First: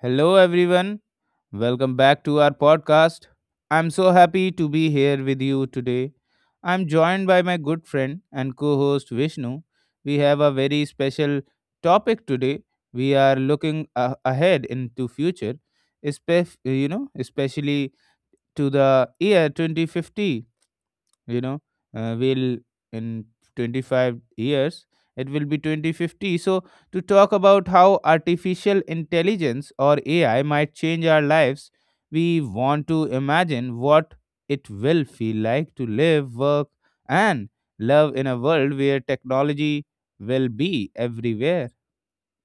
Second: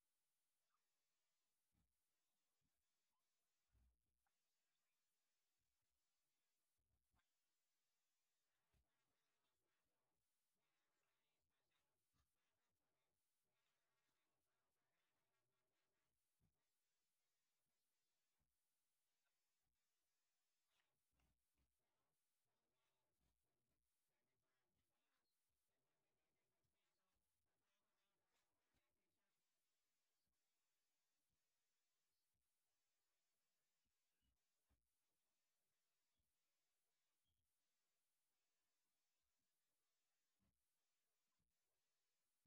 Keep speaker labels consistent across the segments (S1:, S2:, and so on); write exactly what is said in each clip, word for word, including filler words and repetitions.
S1: Hello, everyone. Welcome back to our podcast. I'm so happy to be here with you today. I'm joined by my good friend and co host Vishnu. We have a very special topic today. We are looking a- ahead into future, espef- you know, especially to the year twenty fifty. You know uh, will in twenty-five years it will be twenty fifty, so to talk about how artificial intelligence or ai might change our lives. We want to imagine what it will feel like to live, work, and love in a world where technology will be everywhere.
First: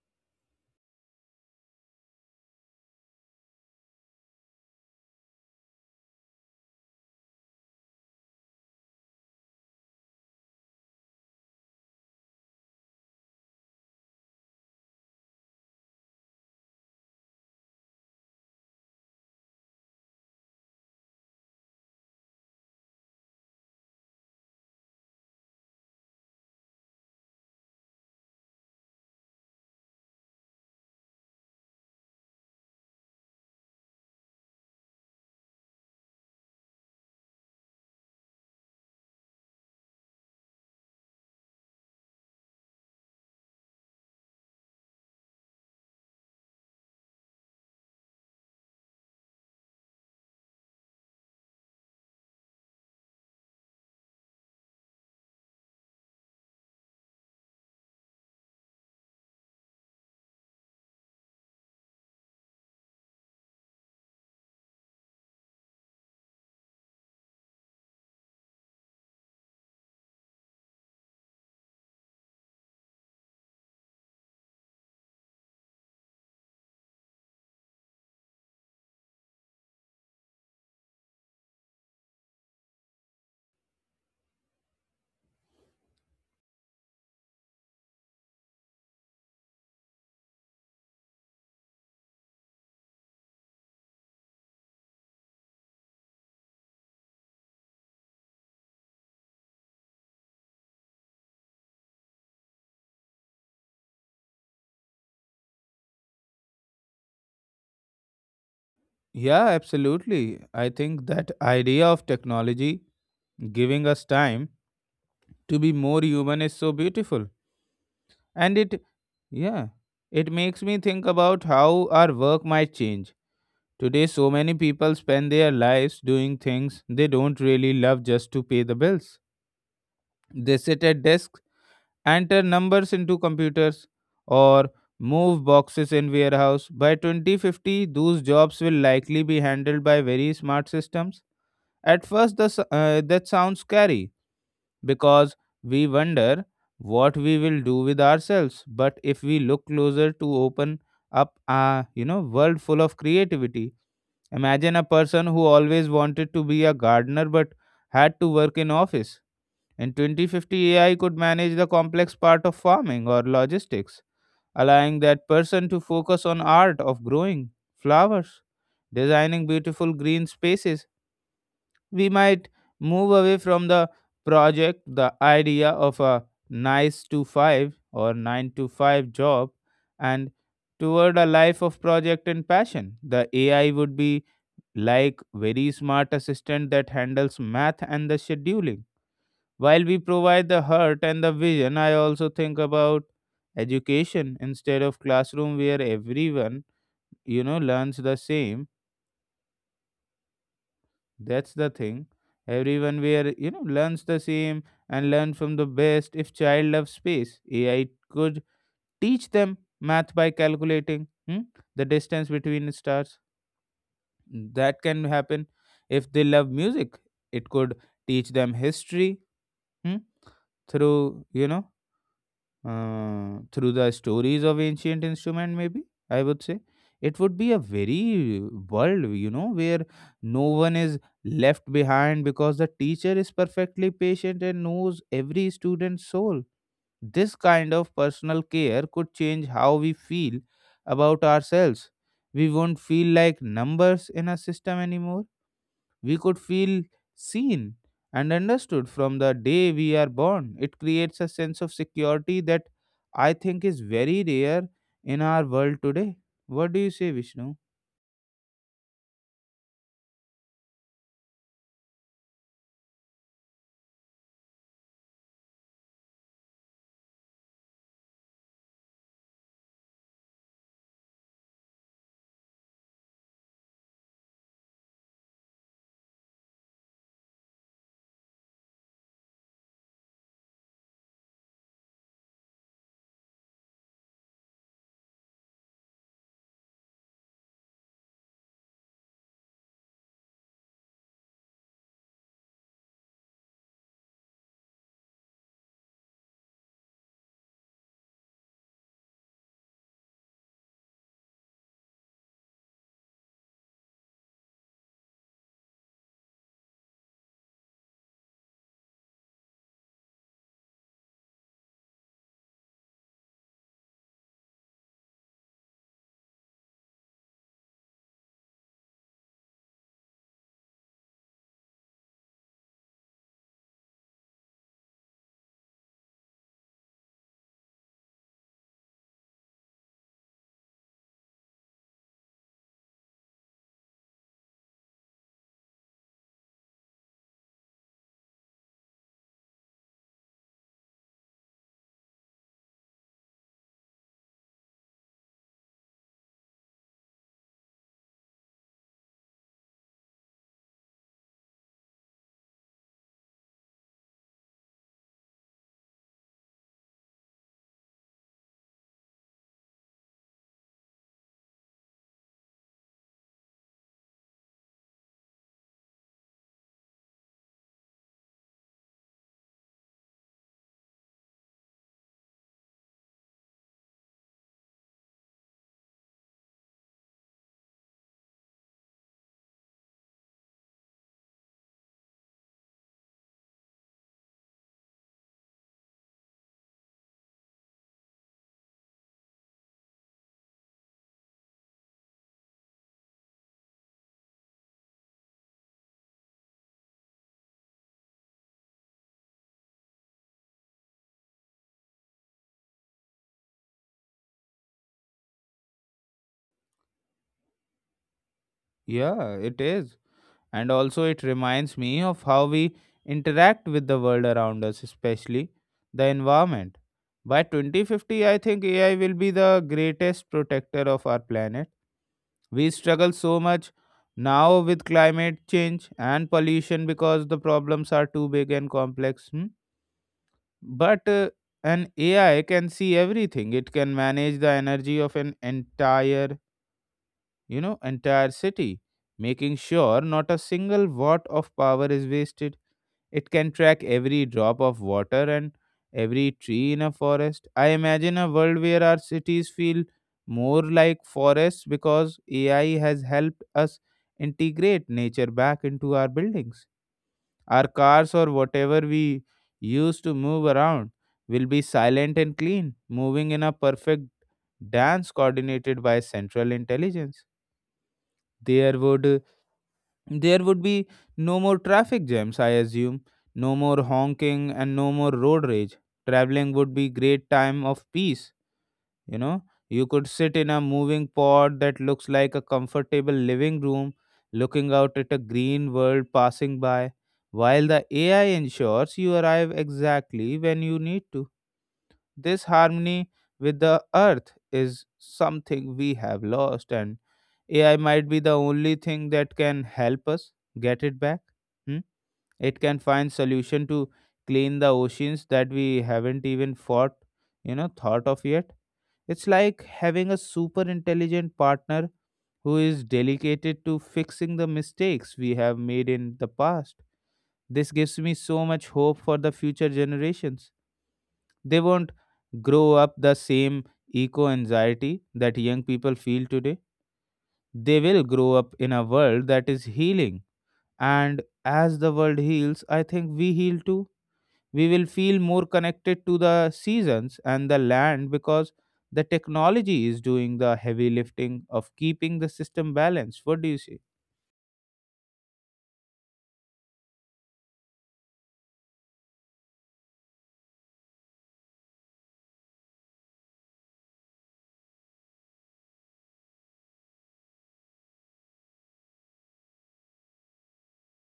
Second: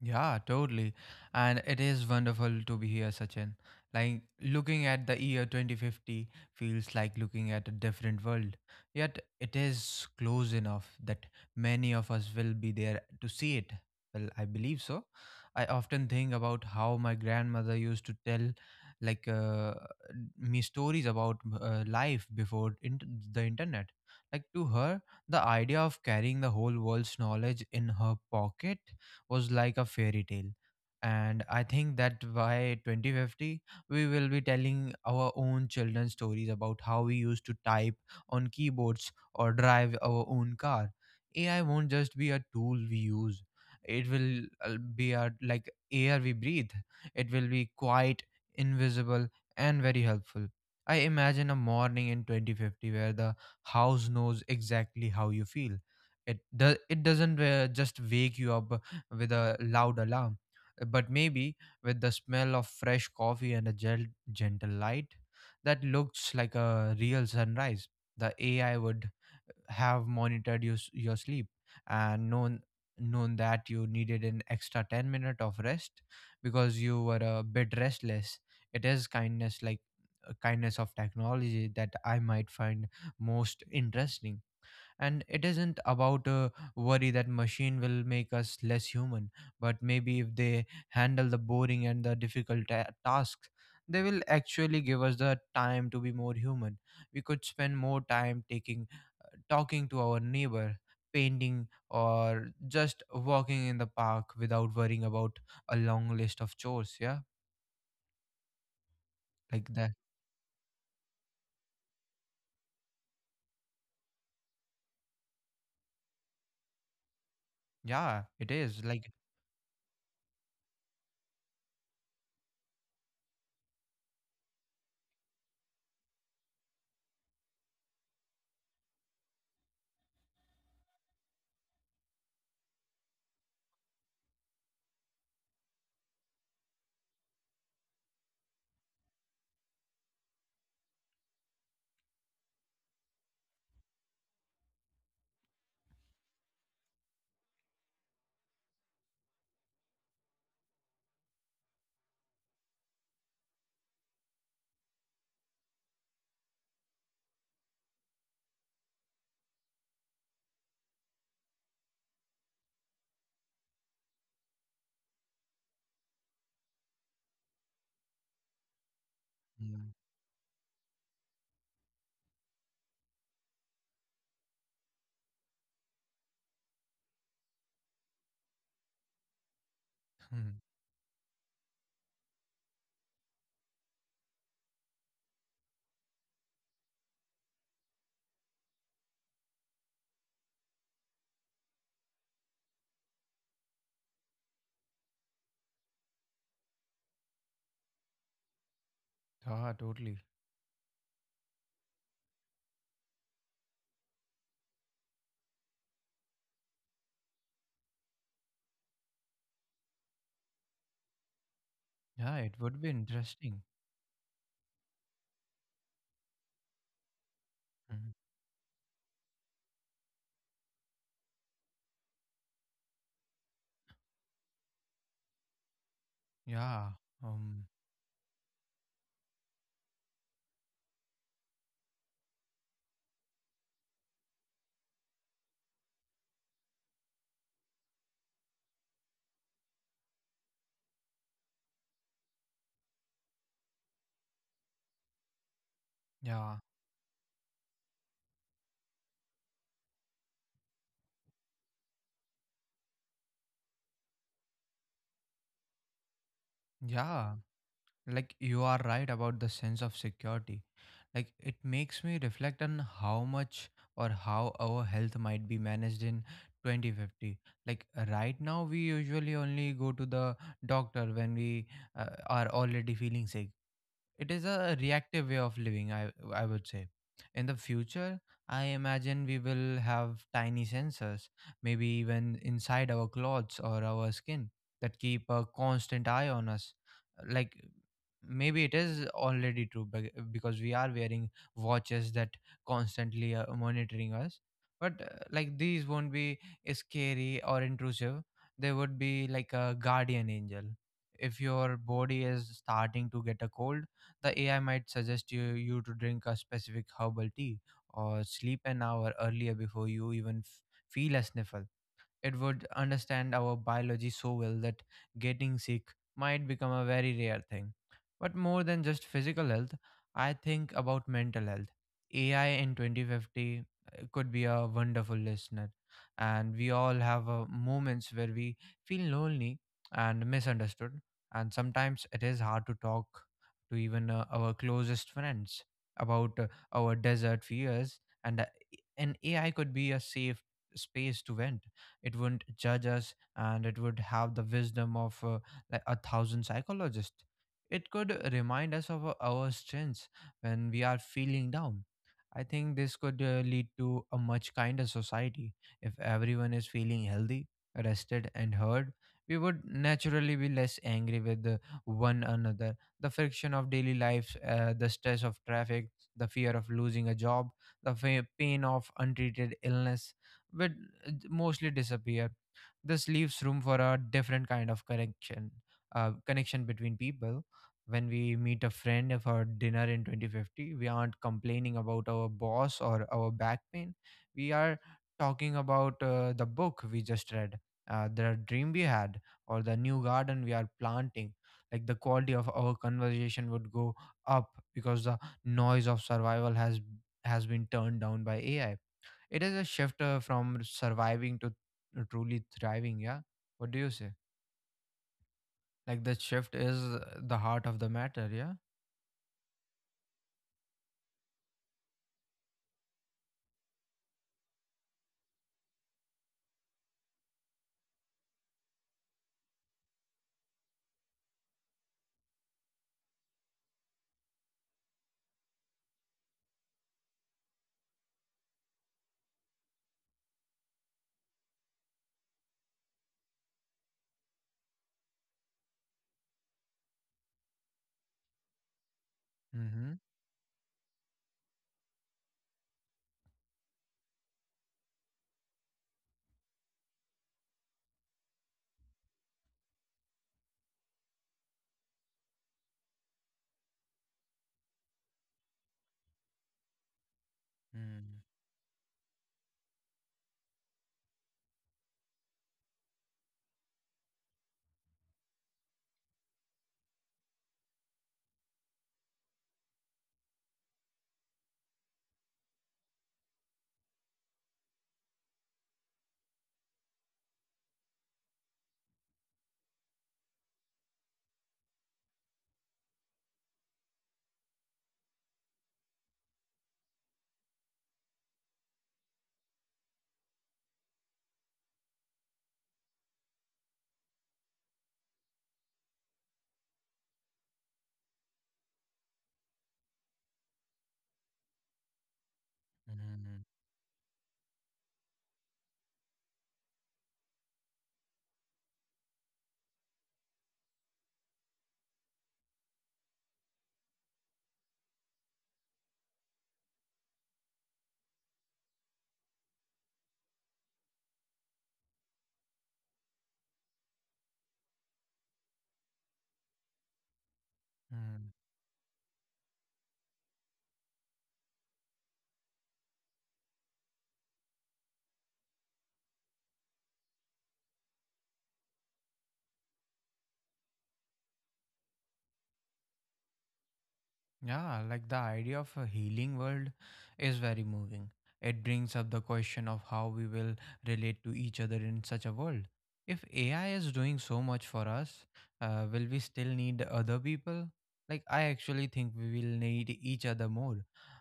S2: Yeah, totally. And it is wonderful to be here, Sachin. Like looking at the year twenty fifty feels like looking at a different world. Yet it is close enough that many of us will be there to see it. Well, I believe so. I often think about how my grandmother used to tell like uh, me stories about uh, life before int the internet. Like to her, the idea of carrying the whole world's knowledge in her pocket was like a fairy tale, and I think that by twenty fifty we will be telling our own children stories about how we used to type on keyboards or drive our own car. AI won't just be a tool we use, it will uh, be a like air we breathe. It will be quite invisible and very helpful. I imagine a morning in twenty fifty where the house knows exactly how you feel. It does it doesn't uh, just wake you up with a loud alarm, Uh, but maybe with the smell of fresh coffee and a gel- gentle light that looks like a real sunrise. The A I would have monitored you s- your sleep and known known that you needed an extra ten minute of rest because you were a bit restless. It is kindness like uh, kindness of technology that I might find most interesting. And it isn't about a worry that machine will make us less human, but maybe if they handle the boring and the difficult ta- tasks, they will actually give us the time to be more human. We could spend more time taking talking to our neighbor, painting, or just walking in the park without worrying about a long list of chores. Yeah,
S1: Yeah,
S2: like that.
S1: absolutely, I think that idea of technology giving us time to be more human is so beautiful.
S2: Yeah, it
S1: and
S2: is
S1: it
S2: like.
S1: Yeah, it makes me think about how our work might change. Today, so many people spend their lives doing things they don't really love just to pay the bills. They sit at desks, enter numbers into computers, or move boxes in warehouse. By twenty fifty, those jobs will likely be handled by very smart systems. At first, the, s- uh, that sounds scary, because we wonder what we will do with ourselves. But if we look closer to open up a you know world full of creativity, imagine a person who always wanted to be a gardener but had to work in office. In twenty fifty, A I could manage the complex part of farming or logistics, allowing that person to focus on art of growing flowers, designing
S2: Mm.
S1: beautiful green spaces. We might move away from the project, the idea of a nice to five or nine to five job, and
S2: Hmm.
S1: toward a life of project and passion. The A I would be like very smart assistant that handles math and the scheduling. While we provide the heart and the vision, I also think about education instead of classroom where everyone you know learns the same.
S2: Yeah, totally.
S1: That's the thing. Everyone where you know learns the same and learn from the best. If child loves space, A I could teach them math by calculating hmm, the distance
S2: Yeah, it
S1: between the
S2: would be
S1: stars.
S2: interesting.
S1: That can happen. If they love music, it could
S2: Hmm.
S1: teach them history, hmm, through you know uh, through the stories of ancient instrument. Maybe I would say
S2: Yeah,
S1: it would be a
S2: um,
S1: very world you know where no one is left behind because the teacher is perfectly patient and knows every student's soul. This kind of personal care could change how we feel about ourselves. We won't feel like numbers in a system anymore. We could
S2: yeah,
S1: feel seen and understood from the day we are born. It creates a sense of security that I think is very rare in our world today. What do you say,
S2: yeah.
S1: Vishnu?
S2: Like you are right about the sense of security. Like it makes me reflect on how much or how our health might be managed in twenty fifty. Like right now, we usually only go to the doctor when we uh, are already feeling sick. It is a reactive way of living, I, I would say. In the future, I imagine we will have tiny sensors, maybe even inside our clothes or our skin, that keep a constant eye on us. Like maybe it is already true bec- because we are wearing watches that constantly are monitoring us. But uh, like these won't be scary or intrusive. They would be like a guardian angel. If your body is starting to get a cold, the A I might suggest you, you to drink a specific herbal tea or sleep an hour earlier before you even f- feel a sniffle. It would understand our biology so well that getting sick might become a very rare thing. But more than just physical health, I think about mental health. A I in twenty fifty uh, could be a wonderful listener, and we all have uh, moments where we feel lonely and misunderstood, and sometimes it is hard to talk to even uh, our closest friends about uh, our desert fears and uh, an A I could be a safe space to vent. It wouldn't judge us, and it would have the wisdom of uh, like a thousand psychologists. It could remind us of our our strengths when we are feeling down. I think this could uh, lead to a much kinder society. If everyone is feeling healthy, rested, and heard, we would naturally be less angry with uh, one another. The friction of daily life, uh, the stress of traffic, the fear of losing a job, the fa- pain of untreated illness would uh, mostly disappear. This leaves room for a different kind of connection, uh, connection between people. When we meet a friend for dinner in twenty fifty, we aren't complaining about our boss or our back pain. We are talking about uh, the book we just read, uh, the dream we had, or the new garden we are planting. Like the quality of our conversation would go up because the noise of survival has has been turned down by A I. It is a shift, uh, from surviving to uh, truly thriving. Yeah. What do you say? Like that shift is uh, the heart of the matter. Yeah.
S1: Yeah, it is. And also, it reminds me of how we interact with the world around us, especially the environment. By twenty fifty, I think A I will be the greatest protector of our planet. We struggle so much now with climate change and pollution because the problems are too big and complex. Hmm? But uh, an A I can see everything. It can manage the energy of an entire, you know, entire city, making
S2: Mm-hmm.
S1: sure not a single watt of power is wasted. It can track every drop of water and every tree in a forest. I imagine a world where our cities feel more like forests because A I has helped us integrate nature back into our buildings. Our
S2: Mm-hmm.
S1: cars or whatever we use to move around will be silent and clean, moving in a perfect dance coordinated by central intelligence. There would there would be no more traffic jams, I assume, no more honking, and no more road rage. Traveling would be great time of peace, you know. You could sit in a moving pod that looks like a comfortable living room, looking out at a green world passing by, while the A I ensures you arrive exactly when you need to. This harmony with the earth is something we have lost, and A I might be the only thing that can help us get it back. Hmm? It can find
S2: Mm-hmm.
S1: solution to clean the oceans that we haven't even fought, you know, thought of yet. It's like having a super intelligent partner who is dedicated to fixing the mistakes we have made in the past. This gives me so much hope for the future generations. They won't grow up the same eco anxiety that young people feel today. They will
S2: Mm-hmm.
S1: grow up in a world that is healing. And as the world heals, I think we heal too. We will feel more connected to the seasons and the land because the technology is doing the heavy lifting of keeping the system balanced. What do you say?
S2: Yeah, like the idea of a healing world is very moving. It brings up the question of how we will relate to each other in such a world. If A I is doing so much for us, uh, will we still need other people? Like, I actually think we will need each other more,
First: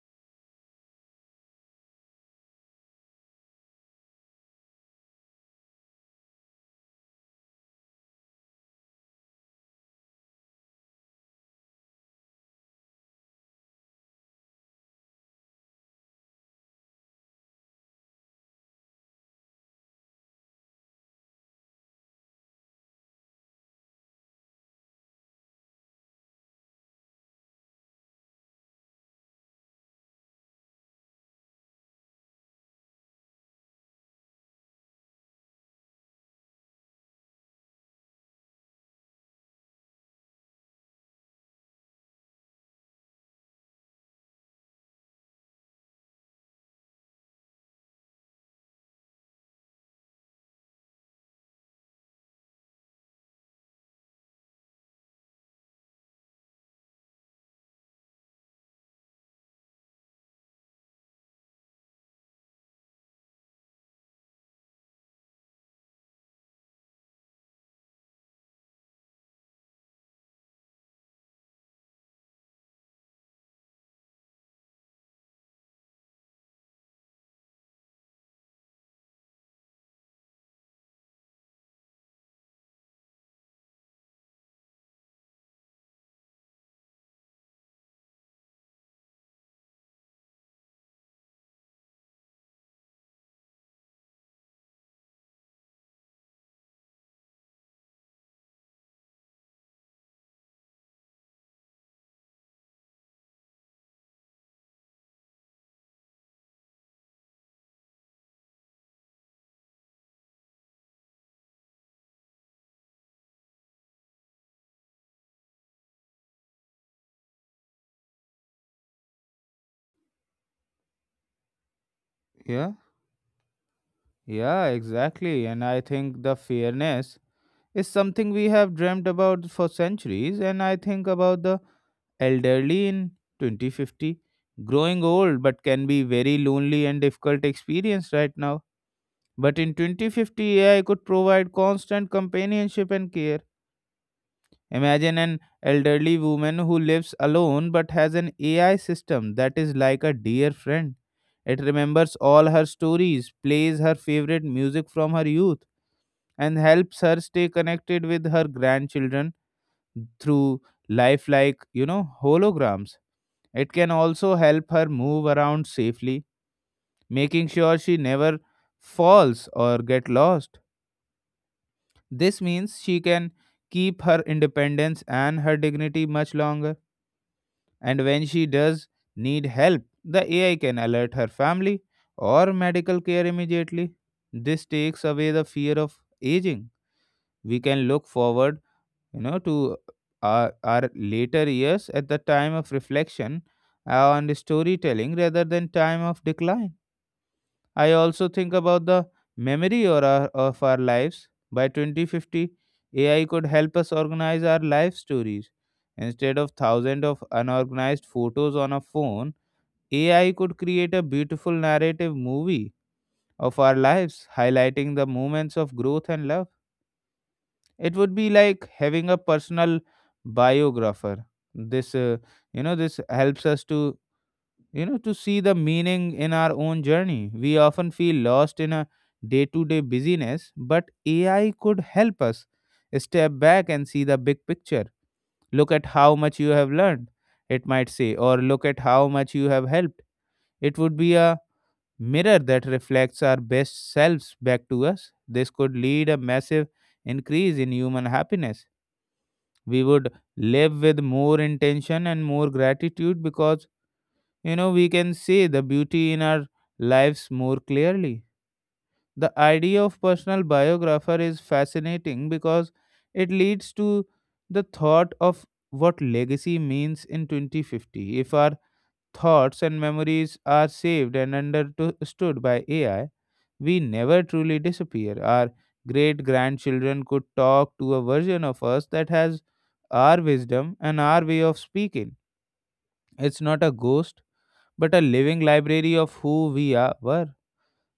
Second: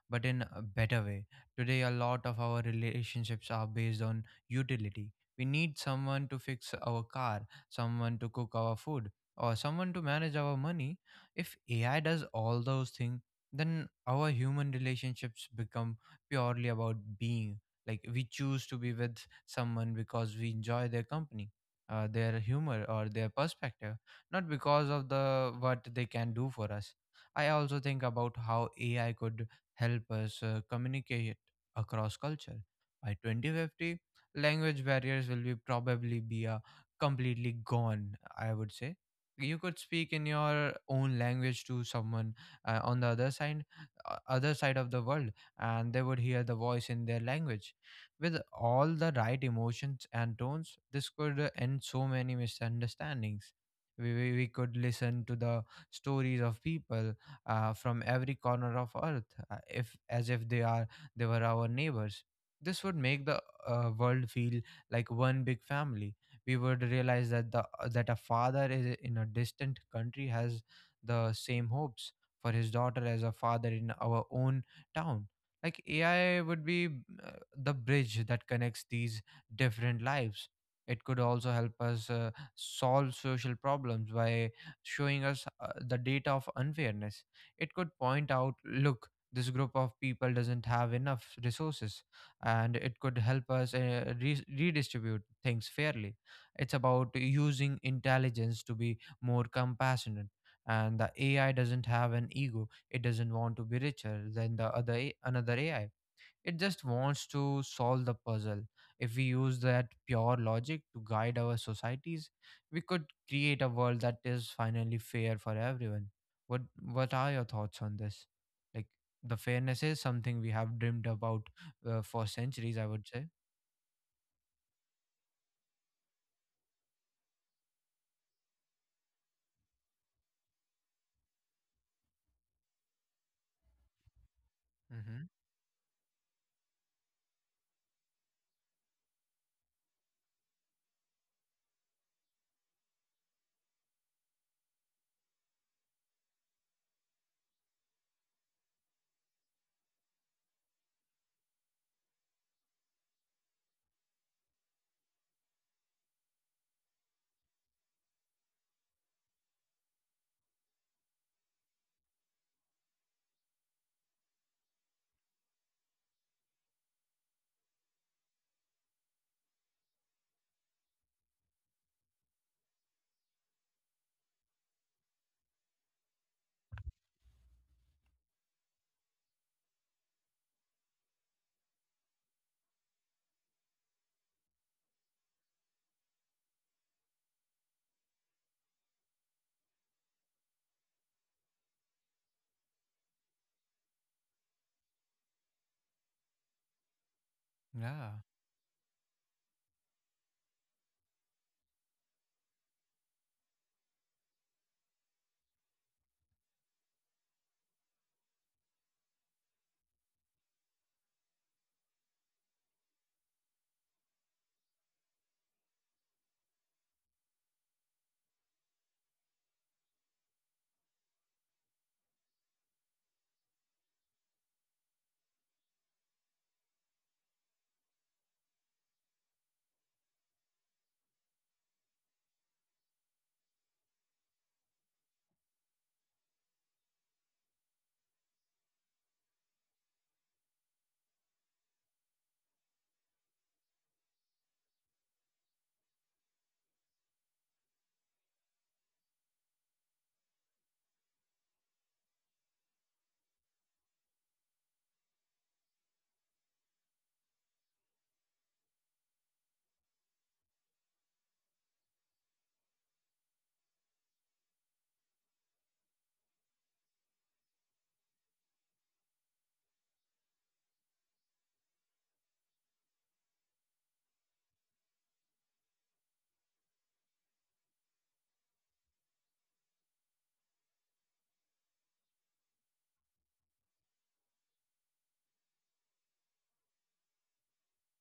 S2: but in a better way. Today, a lot of our relationships are based on utility. We need someone to fix our car, someone to cook our food, or someone to manage our money. If A I does all those things, then our human relationships become purely about being. Like we choose to be with someone because we enjoy their company, uh, their humor, or their perspective, not because of the what they can do for us. I also think about how A I could help us uh, communicate across culture. By twenty fifty, language barriers will be probably be uh, completely gone. I would say you could speak in your own language to someone uh, on the other side uh, other side of the world, and they would hear the voice in their language with all the right emotions and tones. This could uh, end so many misunderstandings. We, we, we could listen to the stories of people uh, from every corner of earth, uh, if as if they are they were our neighbors. This would make the uh, world feel like one big family. We would realize that the uh, that a father is in a distant country has the same hopes for his daughter as a father in our own town. Like AI would be uh, the bridge that connects these different lives. It could also help us uh, solve social problems by showing us uh, the data of unfairness. It could point out, look, this group of people doesn't have enough resources, and it could help us uh, re- redistribute things fairly. It's about using intelligence to be more compassionate. And the A I doesn't have an ego. It doesn't want to be richer than the other A- another A I. It just wants to solve the puzzle. If we use that pure logic to guide our societies, we could create a world that is finally fair for everyone. What what are your thoughts on this? Like the fairness is something we have dreamed about uh, for
S1: Yeah,
S2: centuries, I would say.
S1: yeah, exactly. And I think the fairness is something we have dreamt about for centuries. And I think about the elderly in twenty fifty. Growing
S2: Mm-hmm.
S1: old but can be very lonely and difficult experience right now, but in twenty fifty ai could provide constant companionship and care. Imagine an elderly woman who lives alone but has an ai system that is like a dear friend. It remembers all her stories, plays her favorite music from her youth, and helps her stay connected with her grandchildren through lifelike you know holograms. It can also help her move around safely, making sure she never falls or get lost. This means she can keep her independence and her dignity much longer. And when she does need help, the A I can alert her family or medical care immediately. This takes away the fear of aging. We can look forward, you know, to our, our later years at the time of reflection and storytelling rather than time of decline. I
S2: Yeah.
S1: also think about the memory or our, of our lives. By twenty fifty, A I could help us organize our life stories. Instead of thousands of unorganized photos on a phone, A I could create a beautiful narrative movie of our lives, highlighting the moments of growth and love. It would be like having a personal biographer. This, uh, you know, this helps us to you know to see the meaning in our own journey. We often feel lost in a day to day busyness, but ai could help us step back and see the big picture. Look at how much you have learned, it might say, or look at how much you have helped. It would be a mirror that reflects our best selves back to us. This could lead a massive increase in human happiness. We would live with more intention and more gratitude because you know we can see the beauty in our lives more clearly. The idea of personal biographer is fascinating because it leads to the thought of what legacy means in twenty fifty. If our thoughts and memories are saved and understood by ai, we never truly disappear. Our great grandchildren could talk to a version of us that has our wisdom and our way of speaking. It's not a ghost, but a living library of who we are, were.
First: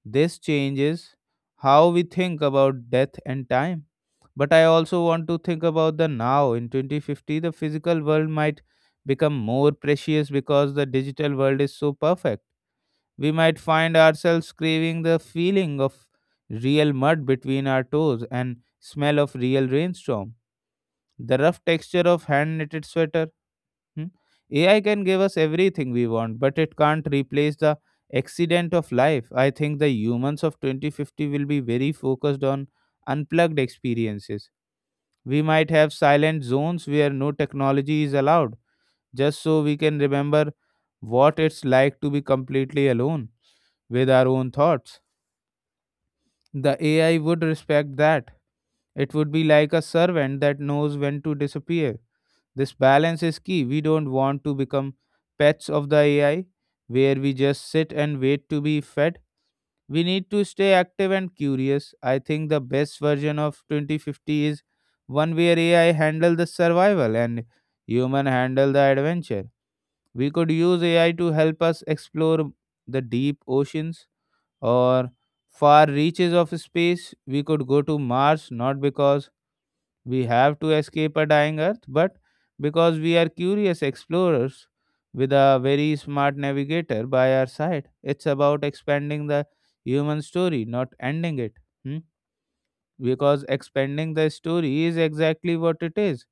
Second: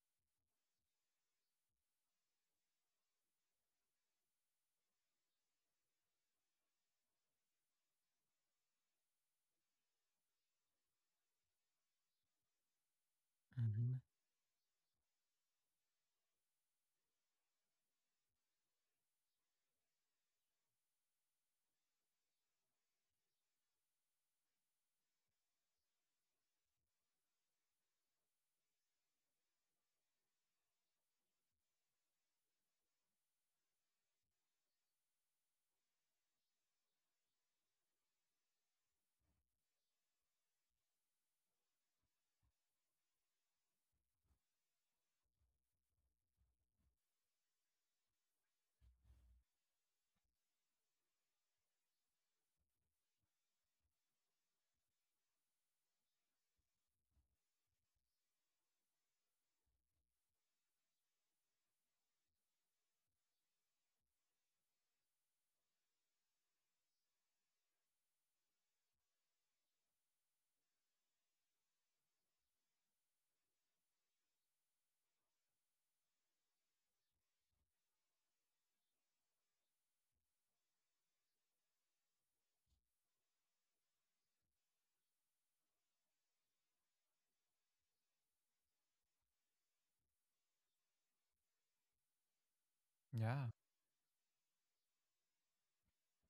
S1: This changes how we think about death and time. But I also want to think about the now. In twenty fifty, the physical world might become more precious because the digital world is so perfect. We might find
S2: Mm-hmm.
S1: ourselves craving the feeling of real mud between our toes and smell of real rainstorm, the rough texture of hand knitted sweater. Hmm? A I can give us everything we want, but it can't replace the accident of life. I think the humans of twenty fifty will be very focused on unplugged experiences. We might have silent zones where no technology is allowed, just so we can remember what it's like to be completely alone with our own thoughts. The A I would respect that. It would be like a servant that knows when to disappear. This balance is key. We don't want to become pets of the A I where we just sit and wait to be fed. We need to stay active and curious. I think the best version of twenty fifty is one where A I handle the survival and human handle the adventure. We could use A I to help us explore the deep oceans or far reaches of space. We could go to Mars not because we have to escape a dying earth, but because we are curious explorers with a very smart navigator by our side. It's about expanding the human story, not ending it. Hmm? Because
S2: Yeah.
S1: expanding the story is exactly what it is.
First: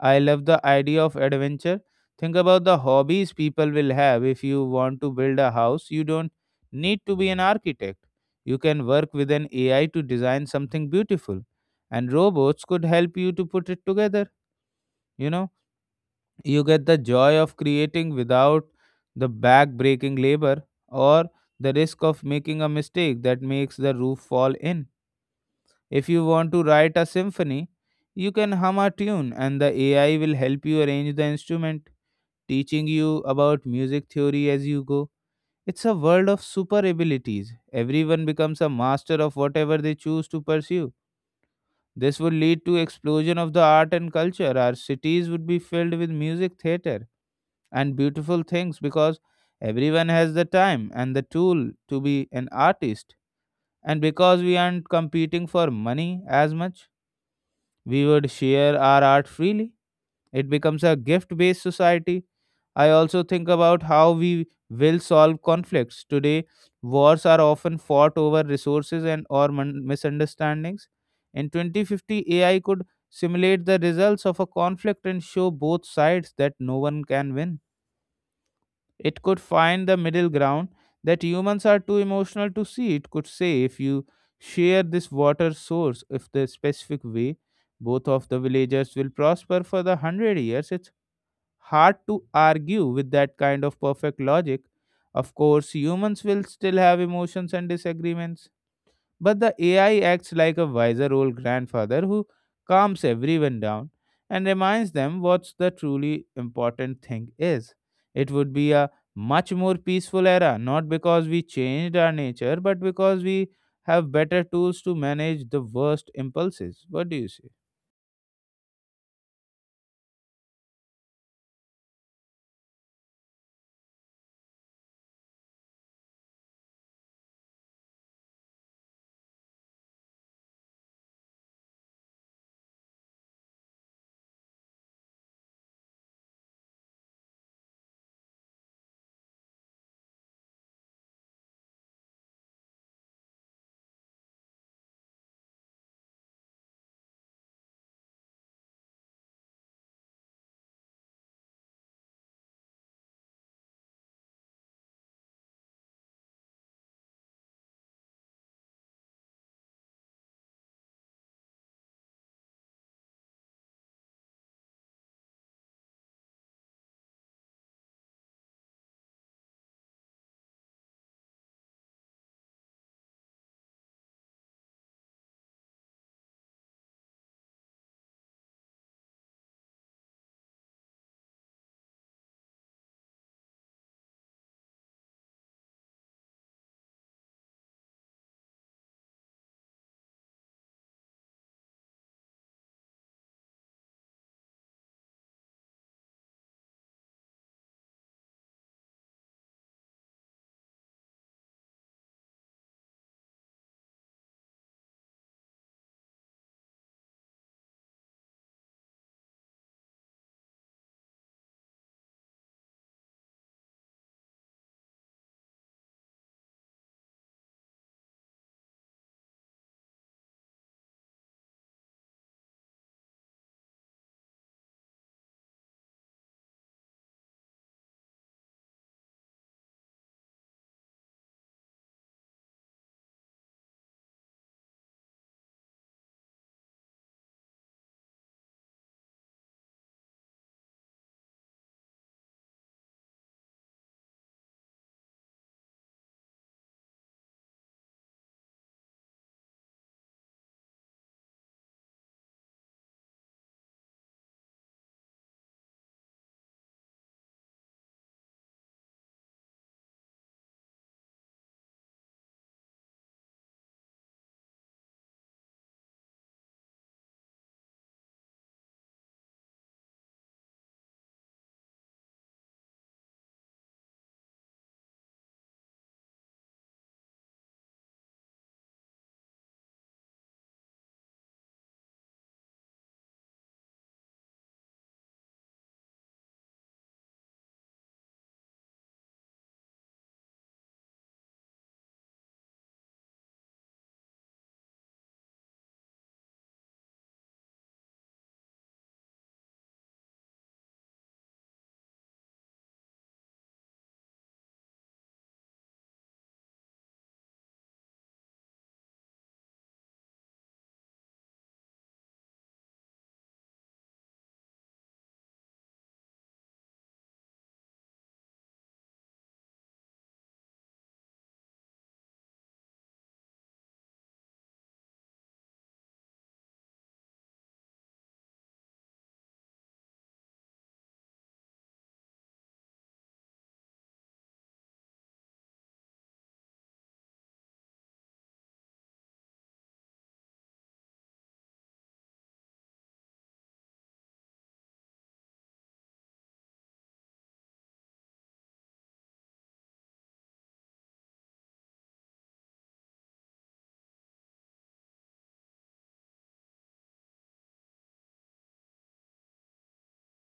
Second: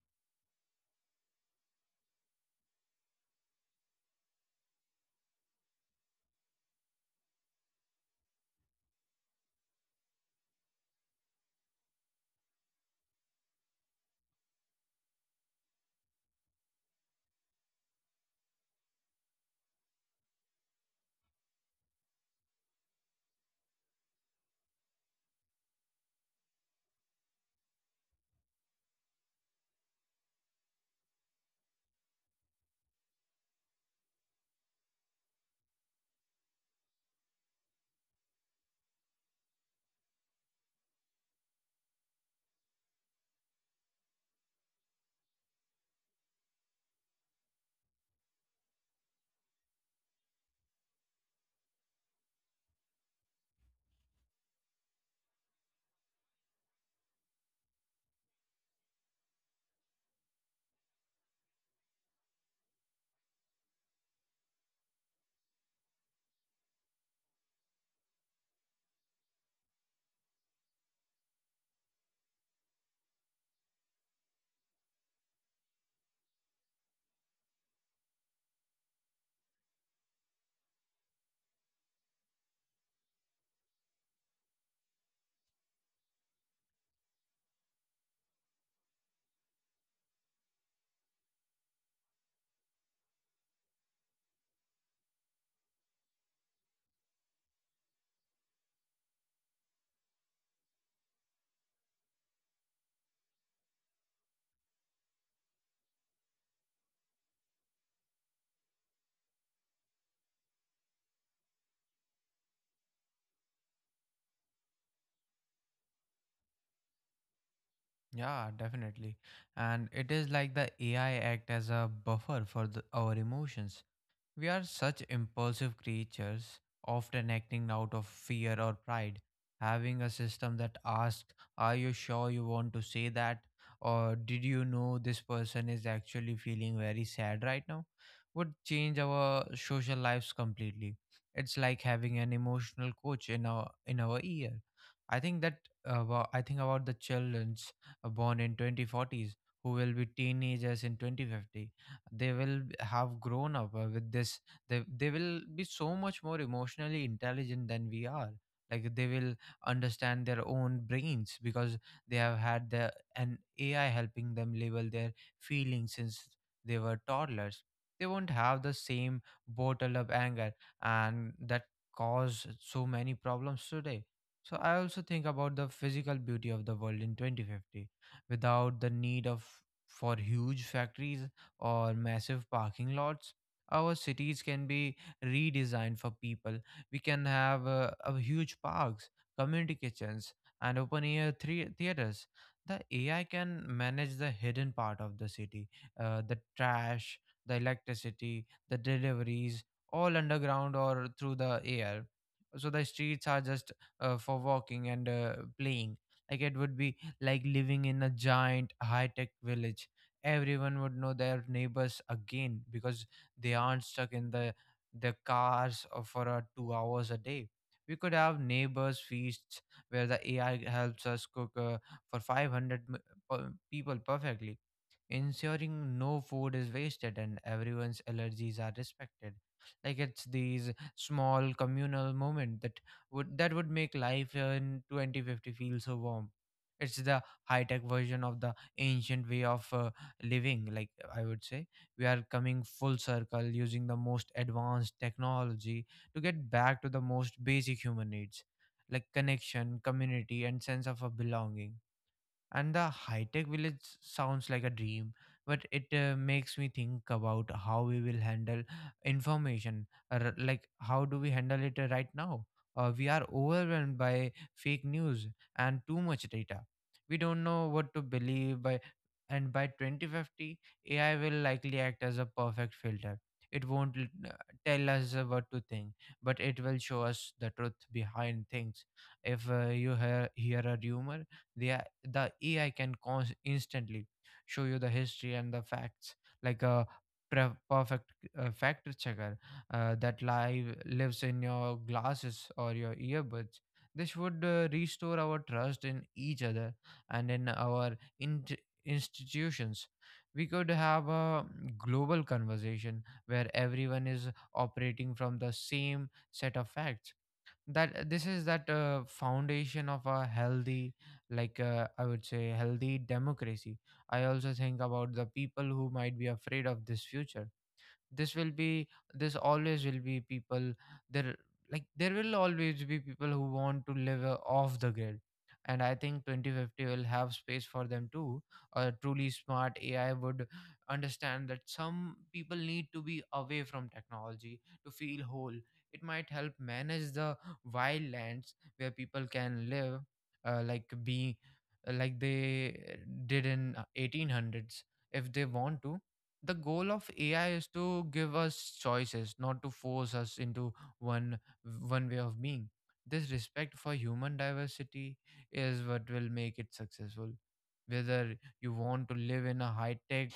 S1: I love the idea of adventure. Think about the hobbies people will have. If you want to build a house, you don't need to be an architect. You can work with an A I to design something beautiful, and robots could help you to put it together. You know, you get the joy of creating without the back breaking labor or the risk of making a mistake that makes the roof fall in. If you want to write a symphony, you can hum a tune and the A I will help you arrange the instrument, teaching you about music theory as you go. It's a world of super abilities. Everyone becomes a master of whatever they choose to pursue. This would lead to explosion of the art and culture. Our cities would be filled with music, theater and beautiful things because everyone has the time and the tool to be an artist. And because we aren't competing for money as much, we would share our art freely. It becomes a gift based society. I also think about how we will solve conflicts. Today, wars are often fought over resources and or mon- misunderstandings. In twenty fifty, A I could simulate the results of a conflict and show both sides that no one can win. It could find the middle ground that humans are too emotional to see. It could say, if you share this water source, if the specific way, both of the villagers will prosper for the hundred years. It's hard to argue with that kind of perfect logic. Of course, humans will still have emotions and disagreements, but the A I acts like a wiser old grandfather who calms everyone down and reminds them what the truly important thing is. It would be a much more peaceful era, not because we changed our nature, but because we have better tools to manage the worst impulses. What do you say?
S2: Yeah, definitely. And it is like the A I act as a buffer for the, our emotions. We are such impulsive creatures, often acting out of fear or pride. Having a system that asks, "Are you sure you want to say that?" Or, "Did you know this person is actually feeling very sad right now?" would change our social lives completely. It's like having an emotional coach in our in our ear. I think that about, I think about the childrens uh, born in twenty forties who will be teenagers in twenty fifty. They will b- have grown up uh, with this. They, they will be so much more emotionally intelligent than we are. Like they will understand their own brains because they have had the an AI helping them label their feelings since they were toddlers. They won't have the same bottle of anger and that cause so many problems today. So I also think about the physical beauty of the world in twenty fifty without the need of for huge factories or massive parking lots. Our cities can be redesigned for people. We can have uh, a huge parks, community kitchens, and open air thre- theaters. The A I can manage the hidden part of the city, uh, the trash, the electricity, the deliveries, all underground or through the air. So the streets are just uh, for walking and uh, playing. Like it would be like living in a giant high tech village. Everyone would know their neighbors again because they aren't stuck in the the cars uh, for uh, two hours a day. We could have neighbors feasts where the ai helps us cook uh, for five hundred m- per- people perfectly, ensuring no food is wasted and everyone's allergies are respected. Like it's these small communal moment that would that would make life in twenty fifty feel so warm. It's the high tech version of the ancient way of uh, living. Like, I would say we are coming full circle, using the most advanced technology to get back to the most basic human needs, like connection, community, and sense of a belonging. And the high-tech village sounds like a dream, but it uh, makes me think about how we will handle information. Uh, like how do we handle it uh, right now? Uh, we are overwhelmed by fake news and too much data. We don't know what to believe by. And by twenty fifty, ai will likely act as a perfect filter. It won't l- uh, tell us uh, what to think, but it will show us the truth behind things. If uh, you hear, hear a rumor, they the A I can cons instantly show you the history and the facts, like a pre- perfect uh, fact checker uh, that live lives in your glasses or your earbuds. This would uh, restore our trust in each other and in our int institutions. We could have a global conversation where everyone is operating from the same set of facts. That uh, this is that uh, foundation of a healthy, like uh, I would say healthy democracy. I also think about the people who might be afraid of this future. this will be this always will be people. There Like there will always be people who want to live uh, off the grid, and I think twenty fifty will have space for them too. A truly smart ai would understand that some people need to be away from technology to feel whole. It might help manage the wild lands where people can live, uh, like be like they did in uh, eighteen hundreds, if they want to. The goal of A I is to give us choices, not to force us into one one way of being. This respect for human diversity is what will make it successful. Whether you want to live in a high tech,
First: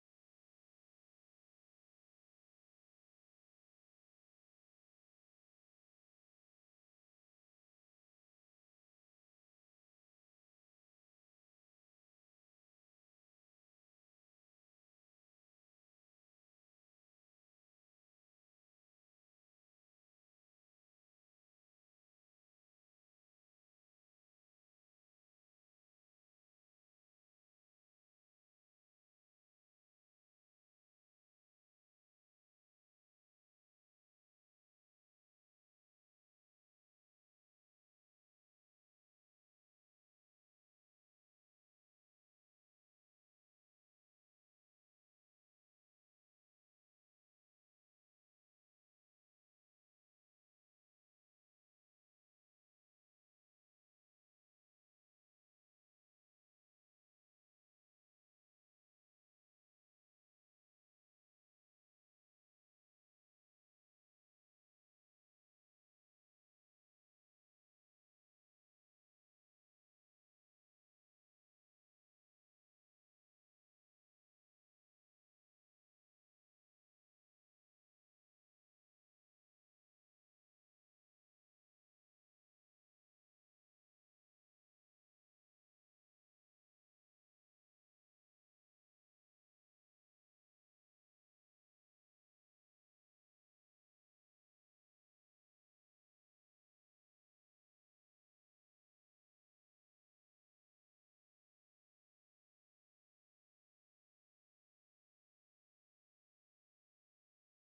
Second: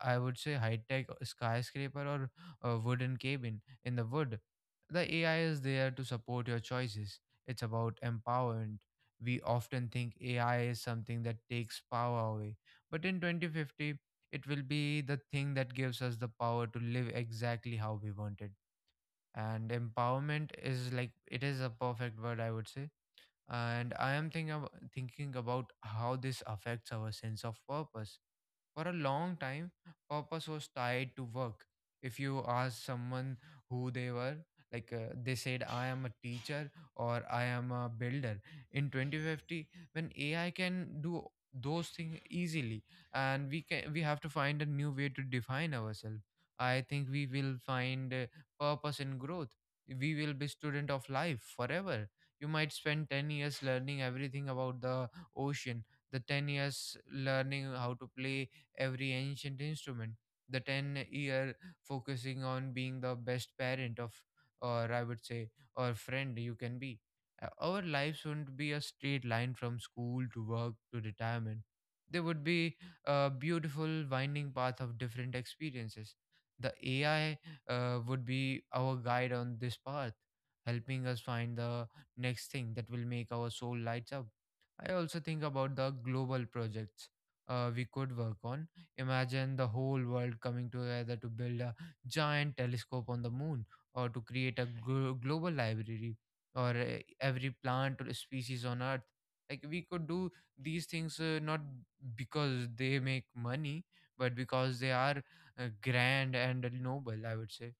S2: I would say high tech skyscraper or a wooden cabin in the wood, the A I is there to support your choices. It's about empowerment. We often think A I is something that takes power away, but in twenty fifty it will be the thing that gives us the power to live exactly how we wanted. And empowerment is, like, it is a perfect word, I would say. And I am thinking about, thinking about how this affects our sense of purpose. For a long time, purpose was tied to work. If you ask someone who they were, like uh, they said, I am a teacher or I am a builder. In twenty fifty, when A I can do those things easily, and we can we have to find a new way to define ourselves. I think we will find uh, purpose in growth. We will be student of life forever. You might spend ten years learning everything about the ocean, the ten years learning how to play every ancient instrument, the ten year focusing on being the best parent of, or I would say, or friend you can be. Uh, Our lives wouldn't be a straight line from school to work to retirement. They would be a beautiful winding path of different experiences. The A I uh, would be our guide on this path, helping us find the next thing that will make our soul lights up. I also think about the global projects uh, we could work on. Imagine the whole world coming together to build a giant telescope on the moon, or to create a glo- global library or uh, every plant or species on earth. Like we could do these things uh, not because they make money, but because they are uh, grand and noble, I would say.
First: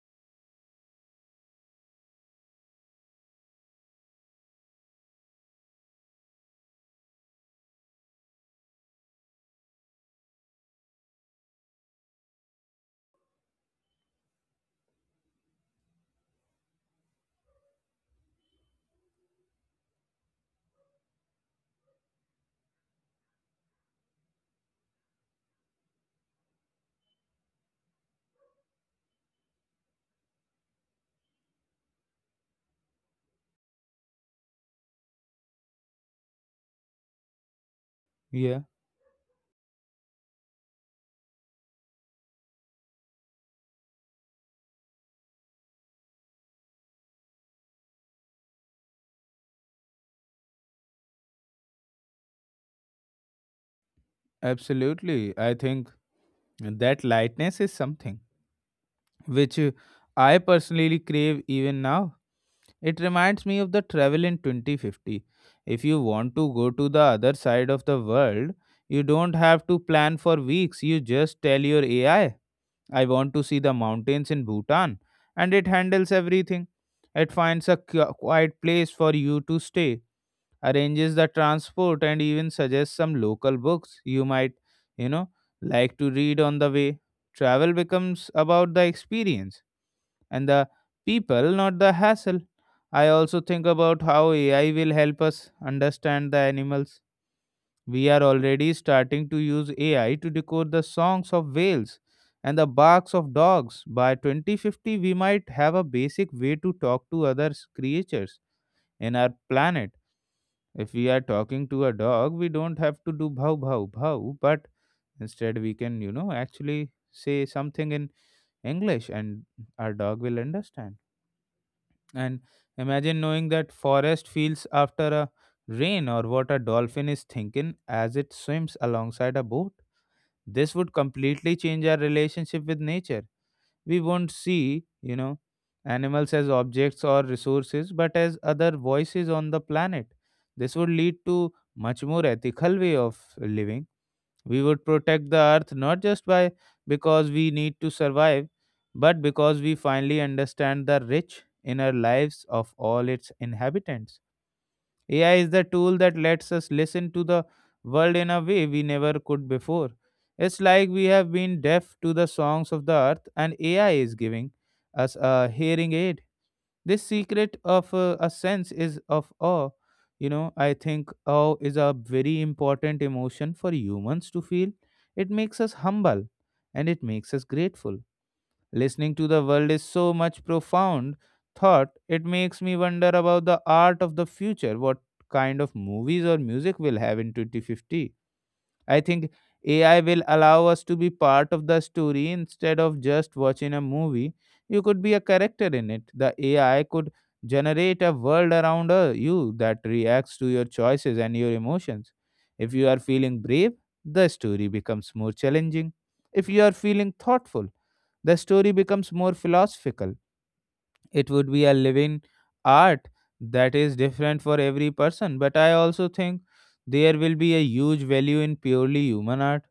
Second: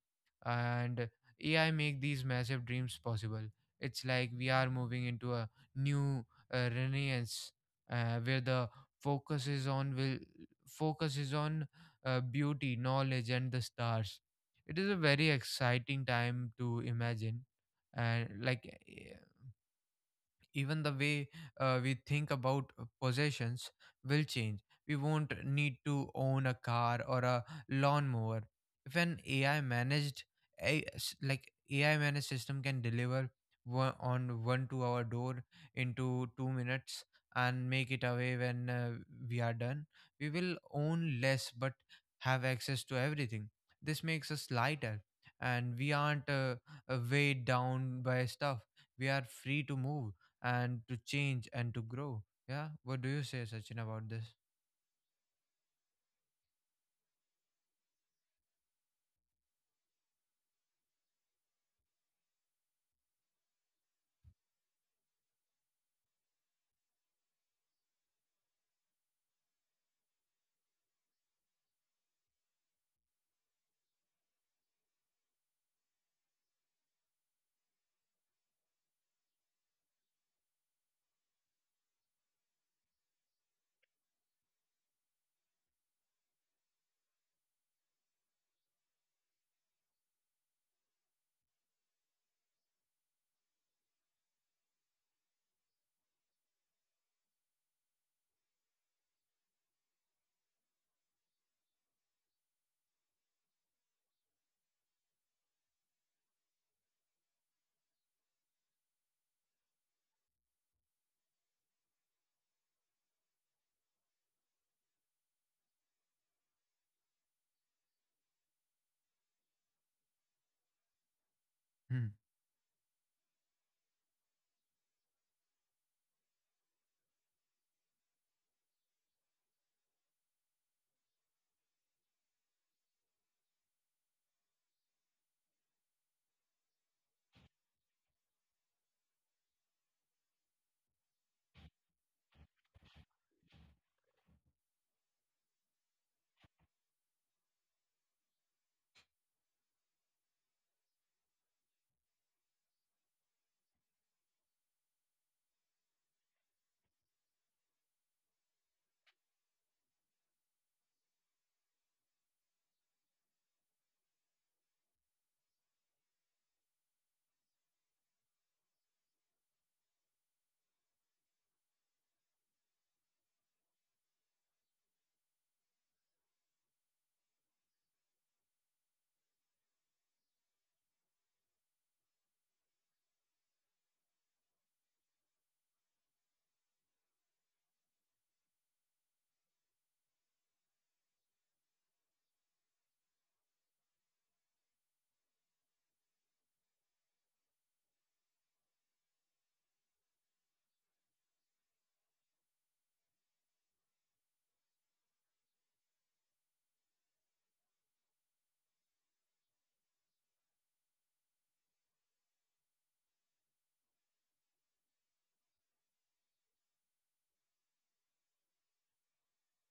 S2: And A I make these massive dreams possible. It's like we are moving into a new uh, Renaissance, uh, where the focus is on will focus is on uh, beauty, knowledge, and the stars. It is a very exciting time to imagine. And like eh, even the way uh, we think about uh, possessions will change. We won't need to own a car or a lawnmower. If an A I managed, a, s- like A I managed system can deliver one, on one to our door into two minutes and make it away
S1: Yeah,
S2: when uh, we are done, we will own less but have access to everything. This makes us lighter, and we aren't uh, uh, weighed down by stuff. We are free to move and to change and to grow. Yeah. What do you say, Sachin, about this?
S1: absolutely. I think that lightness is something which uh, I personally crave even now. It reminds me of the travel in twenty fifty. If you want to go to the other side of the world, you don't have to plan for weeks. You just tell your A I, I I want to see the mountains in Bhutan, and it handles everything. It finds a qui- quiet place for you to stay, arranges the transport, and even suggests some local books you might, you know, like to read on the way. Travel becomes about the experience and the people, not the hassle. I also think about how A I will help us understand the animals. We are already starting to use A I to decode the songs of whales and the barks of dogs. By twenty fifty, we might have a basic way to talk to other s- creatures in our planet. If we are talking to a dog, we don't have to do bhav bhav bhav, but instead we can, you know, actually say something in English, and our dog will understand. And imagine knowing that forest feels after a rain, or what a dolphin is thinking as it swims alongside a boat. This would completely change our relationship with nature. We won't see, you know, animals as objects or resources, but as other voices on the planet. This would lead to much more ethical way of living. We would protect the earth not just by because we need to survive, but because we finally understand the rich inner lives of all its inhabitants. A I is the tool that lets us listen to the world in a way we never could before. It's like we have been deaf to the songs of the earth, and A I is giving us a hearing aid. This secret of uh, a sense is of awe. You know, I think awe is a very important emotion for humans to feel. It makes us humble and it makes us grateful. Listening to the world is so much profound thought. It makes me wonder about the art of the future. What kind of movies or music will have in twenty fifty? I think A I will allow us to be part of the story instead of just watching a movie. You could be a character in it. The A I could generate a world around uh, you that reacts to your choices and your emotions. If you are feeling brave, the story becomes more challenging. If you are feeling thoughtful, the story becomes more philosophical. It would be a living art that is different for every person, but I also think there will be a huge value in purely human art.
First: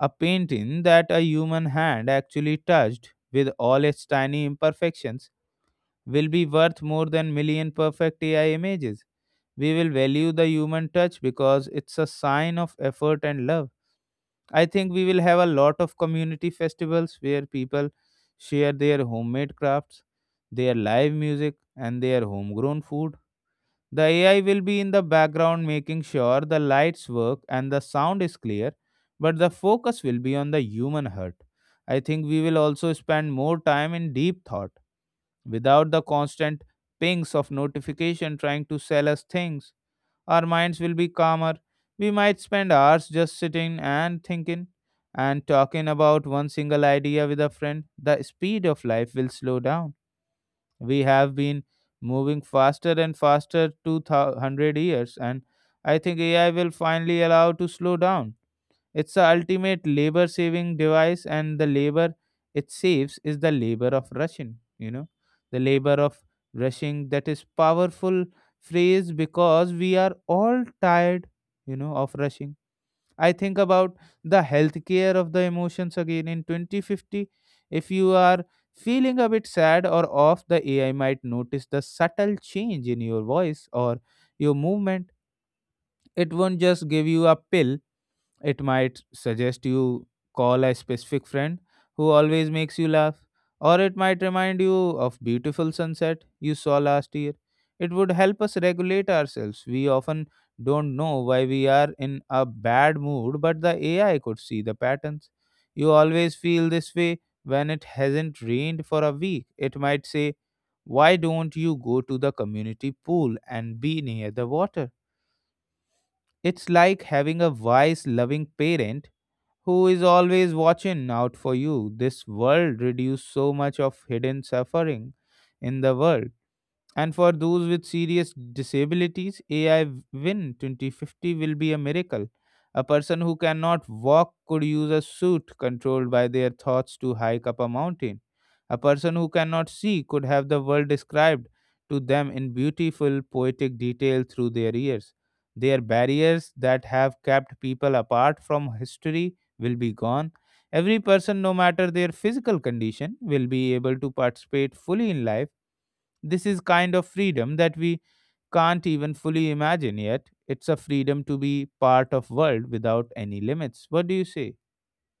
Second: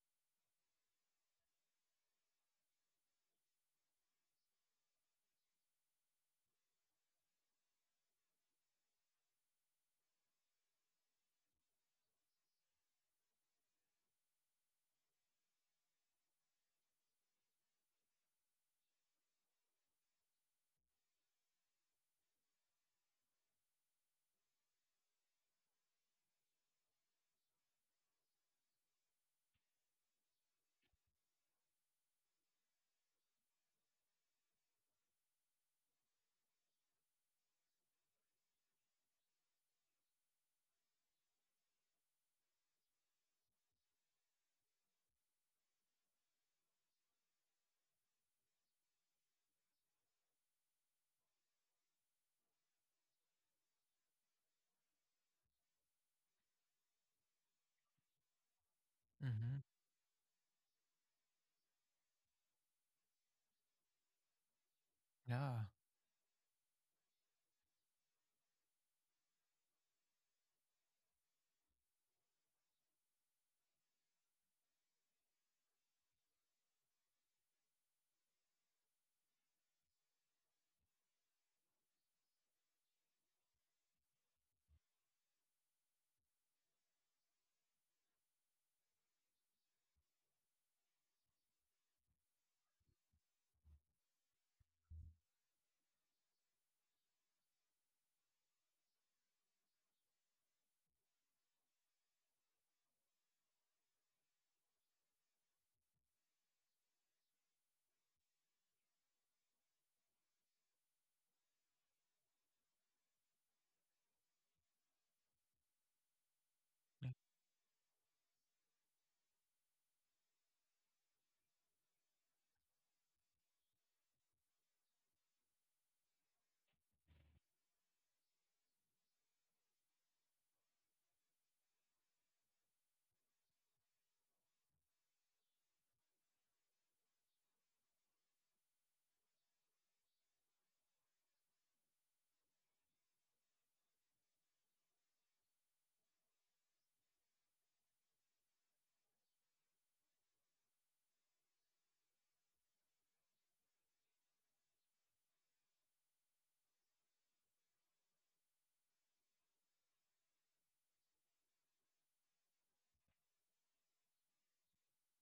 S1: A painting that a human hand actually touched with all its tiny imperfections will be worth more than million perfect AI images. We will value the human touch because it's a sign of effort and love. I think we will have a lot of community festivals where people share their homemade crafts, their live music, and their homegrown food. The A I will be in the background making sure the lights work and the sound is clear, but the focus will be on the human heart. I think we will also spend more time in deep thought without the constant pings of notification trying to sell us things. Our minds will be calmer. We might spend hours just sitting and thinking and talking about one single idea with a friend. The speed of life will slow down. We have been moving faster and faster two hundred years, and I think A I will finally allow to slow down. It's the
S2: Mm-hmm.
S1: ultimate labor saving device, and the labor it saves is the labor of rushing, you know, the
S2: Yeah.
S1: labor of rushing. That is powerful phrase because we are all tired, you know, of rushing. I think about the healthcare of the emotions again in twenty fifty. If you are feeling a bit sad or off, the A I might notice the subtle change in your voice or your movement. It won't just give you a pill. It might suggest you call a specific friend who always makes you laugh, or it might remind you of beautiful sunset you saw last year. It would help us regulate ourselves. We often don't know why we are in a bad mood, but the A I could see the patterns. You always feel this way when it hasn't rained for a week. It might say, why don't you go to the community pool and be near the water? It's like having a wise, loving parent who is always watching out for you. This world reduces so much of hidden suffering in the world. And for those with serious disabilities, A I win twenty fifty will be a miracle. A person who cannot walk could use a suit controlled by their thoughts to hike up a mountain. A person who cannot see could have the world described to them in beautiful, poetic detail through their ears. Their barriers that have kept people apart from history will be gone. Every person, no matter their physical condition, will be able to participate fully in life. This is kind of freedom that we can't even fully imagine yet. It's a freedom to be part of world without any limits. What do you say?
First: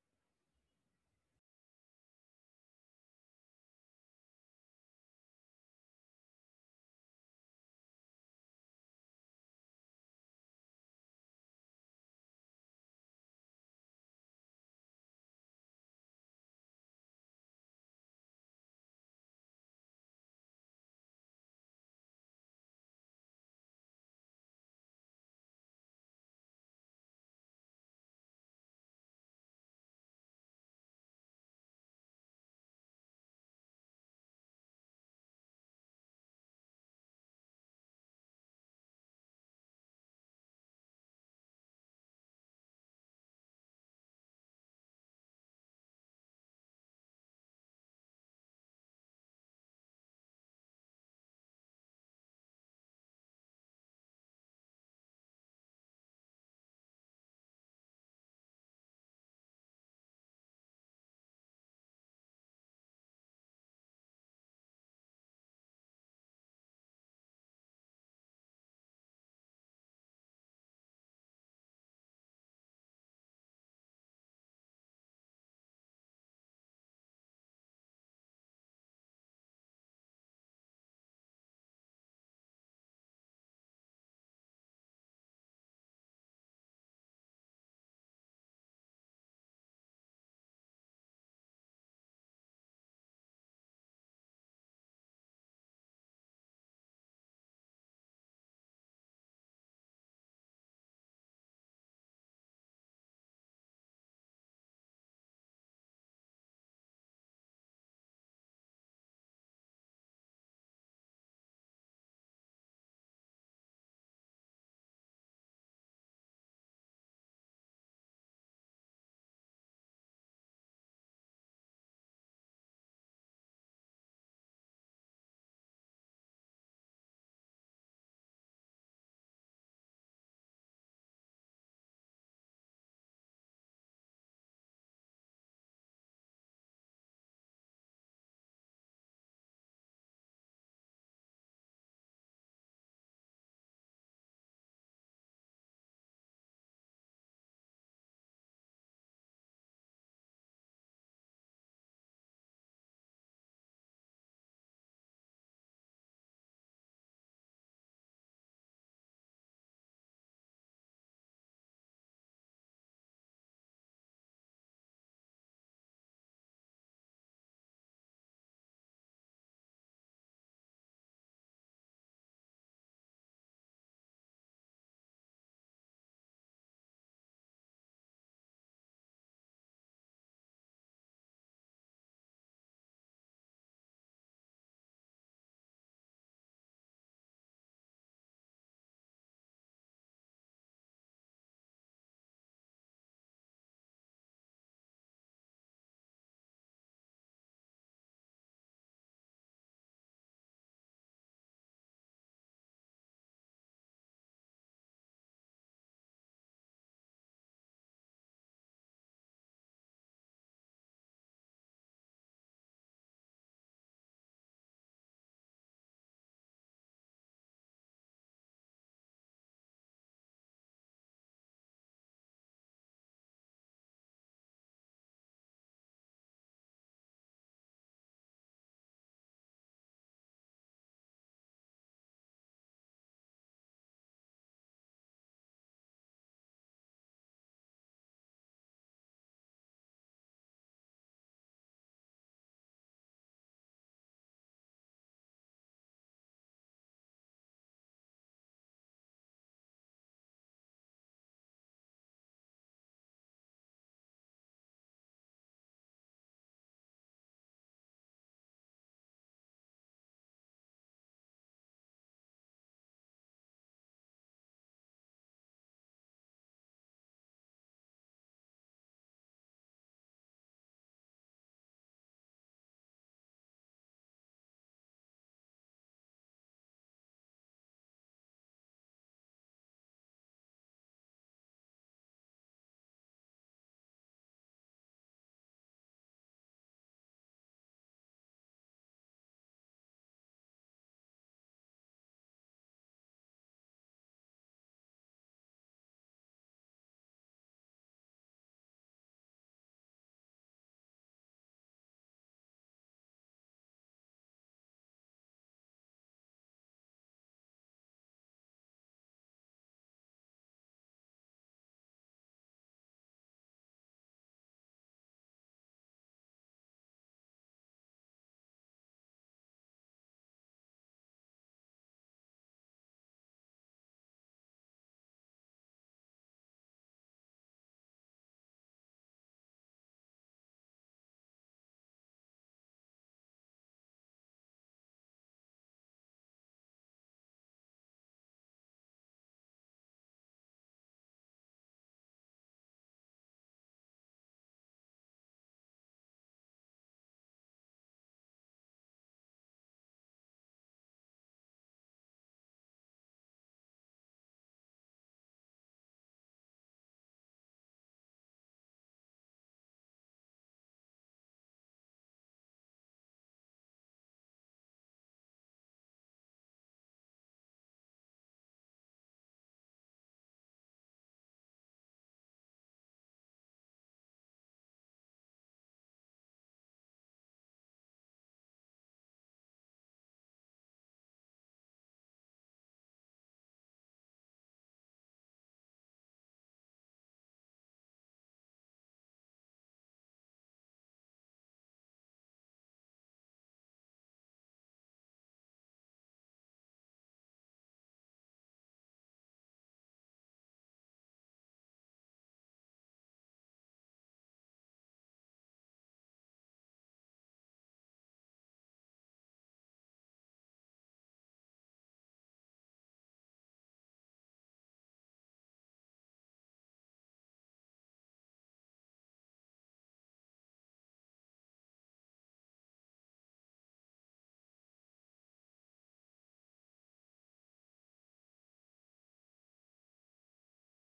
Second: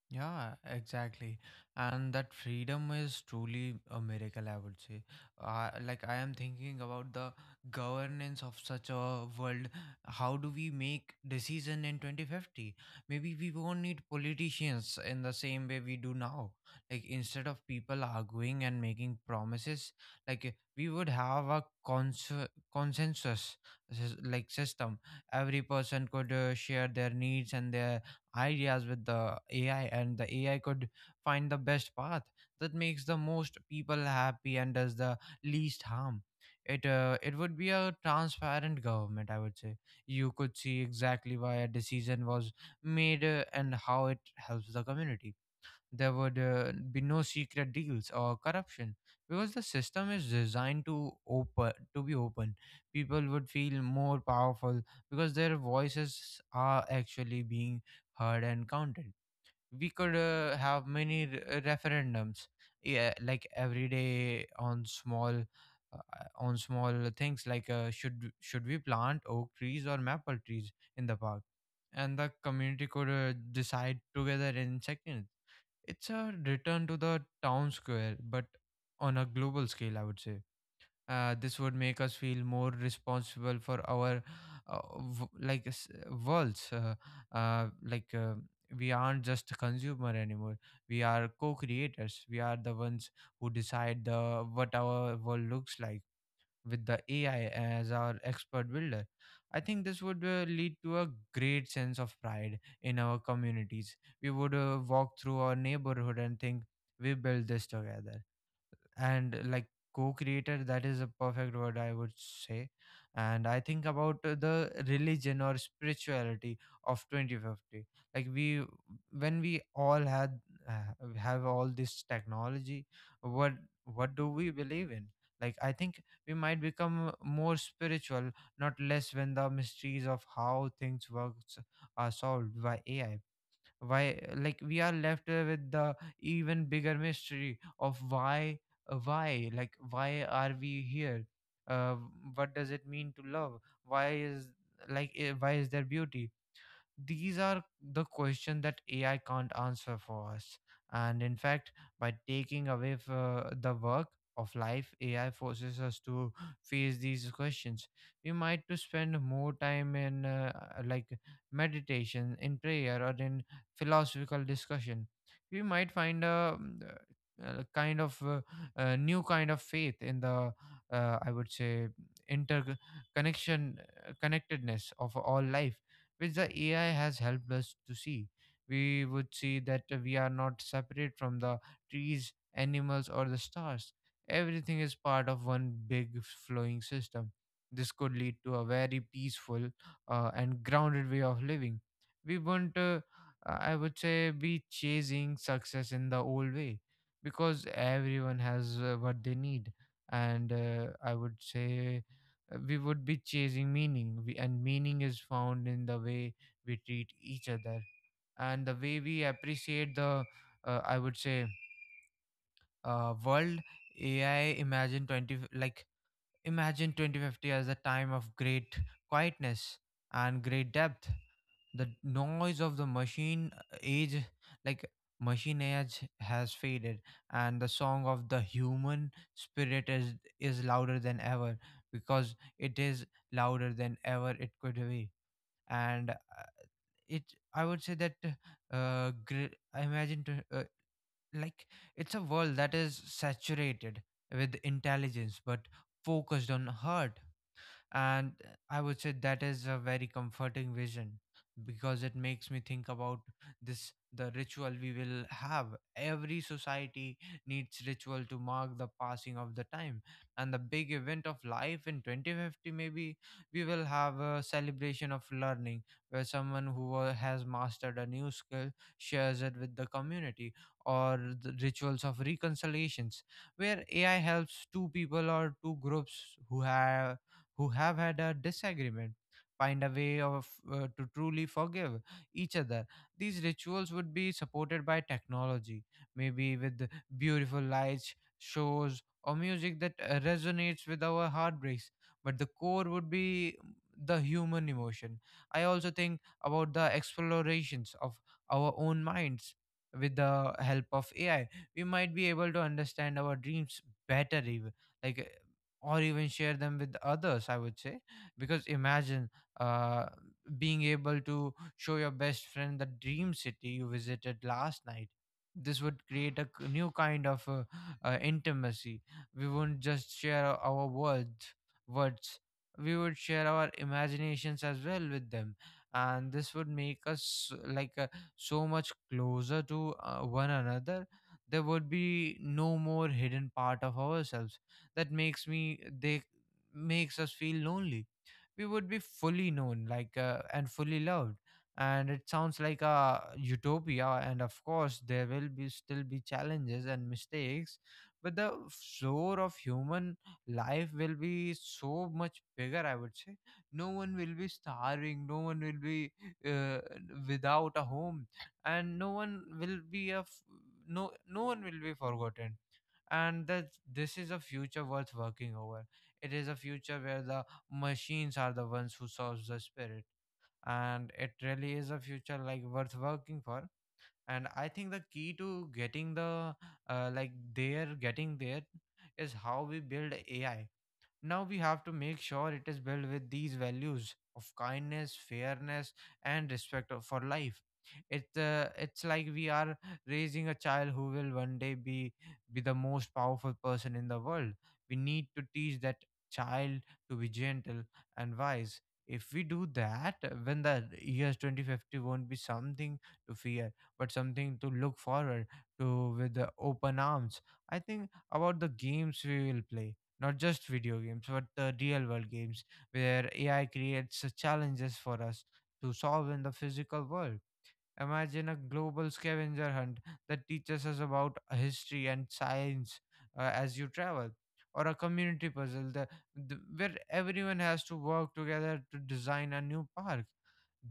S2: Yeah, exactly. And that freedom is truly a miracle, I would say. Uh, like, I am thinking about the governance of such a world. How do we make decision in twenty fifty? Maybe we won't need politicians in the same way we do now. Like, instead of people arguing and making promises, like, eh, we would have a cons consensus, s- like, system. Every person could uh, share their needs and their ideas with the A I, and the A I could find the best path that makes the most people happy and does the least harm. It uh, it would be a transparent government, I would say. You could see exactly why a decision was made uh, and how it helps the community. There would uh, be no secret deals or corruption, because the system is designed to open to be open. People would feel more powerful because their voices are actually being heard and counted. We could uh, have many re- uh, referendums, yeah, like every day on small uh, on small things, like uh, should should we plant oak trees or maple trees in the park, and the community could uh, decide together in seconds. It's a return to the town square, but on a global scale, I would say. Uh, this would make us feel more responsible for our uh, v- like s- worlds. Uh, uh, like uh, we aren't just a consumer anymore. We are co-creators. We are the ones who decide the what our world looks like, with the A I as our expert builder. I think this would uh, lead to a great sense of pride in our communities. We would uh, walk through our neighborhood and think, we built this together. And, like, co-creator, that is a perfect word, I would say. And I think about uh, the religion or spirituality of twenty fifty. Like we when we all had uh, have all this technology, what what do we believe in? Like, I think we might become more spiritual, not less. When the mysteries of how things works are solved by ai, why like we are left uh, with the even bigger mystery of why. Uh, why like why are we here? uh, what does it mean to love? why is like eh, why is there beauty? These are the questions that A I can't answer for us. And in fact, by taking away f- uh, the work of life, A I forces us to face these questions. We might to spend more time in uh, like meditation, in prayer, or in philosophical discussion. We might find a, mm, uh kind of uh, uh, new kind of faith in the, uh, I would say, interconnection, uh, connectedness of all life, which the A I has helped us to see. We would see that we are not separate from the trees, animals, or the stars. Everything is part of one big flowing system. This could lead to a very peaceful uh, and grounded way of living. We won't, uh, I would say, be chasing success in the old way, because everyone has uh, what they need. And uh, I would say uh, we would be chasing meaning, we, and meaning is found in the way we treat each other and the way we appreciate the, uh, I would say, uh, world. ai imagine twenty f- like Imagine twenty fifty as a time of great quietness and great depth. The noise of the machine uh, age like machine age has faded, and the song of the human spirit is is louder than ever, because it is louder than ever it could be. And uh, it I would say that, uh gr- I imagine to, uh, like it's a world that is saturated with intelligence but focused on heart. And I would say that is a very comforting vision, because it makes me think about this the ritual we will have. Every society needs ritual to mark the passing of the time and the big event of life. In twenty fifty, maybe we will have a celebration of learning, where someone who wa- has mastered a new skill shares it with the community. Or the rituals of reconciliations, where ai helps two people or two groups who have who have had a disagreement find a way of uh, to truly forgive each other. These rituals would be supported by technology, maybe with beautiful lights shows or music that uh, resonates with our heartbreaks, but the core would be the human emotion. I also think about the explorations of our own minds. With the help of ai, we might be able to understand our dreams better. Even like or even share them with others, I would say. Because imagine uh, being able to show your best friend the dream city you visited last night. This would create a k- new kind of uh, uh, intimacy. We wouldn't just share our our words. words. We would share our imaginations as well with them, and this would make us like uh, so much closer to uh, one another. There would be no more hidden part of ourselves that makes me they makes us feel lonely. We would be fully known, like uh, and fully loved. And it sounds like a utopia, and of course there will be still be challenges and mistakes, but the floor of human life will be so much bigger, I would say. No one will be starving, no one will be uh, without a home, and no one will be a f- no no one will be forgotten. And that this is a future worth working over. It is a future where the machines are the ones who solves the spirit, and it really is a future like worth working for. And I think the key to getting the uh, like there getting there is how we build AI. Now we have to make sure it is built with these values of kindness, fairness, and respect of- for life. It's uh, it's like we are raising a child who will one day be be the most powerful person in the world. We need to teach that child to be gentle and wise. If we do that, when the years twenty fifty won't be something to fear, but something to look forward to with the open arms. I think about the games we will play, not just video games, but the real world games where A I creates uh, challenges for us to solve in the physical world. Imagine a global scavenger hunt that teaches us about history and science uh, as you travel, or a community puzzle the, the, where everyone has to work together to design a new park.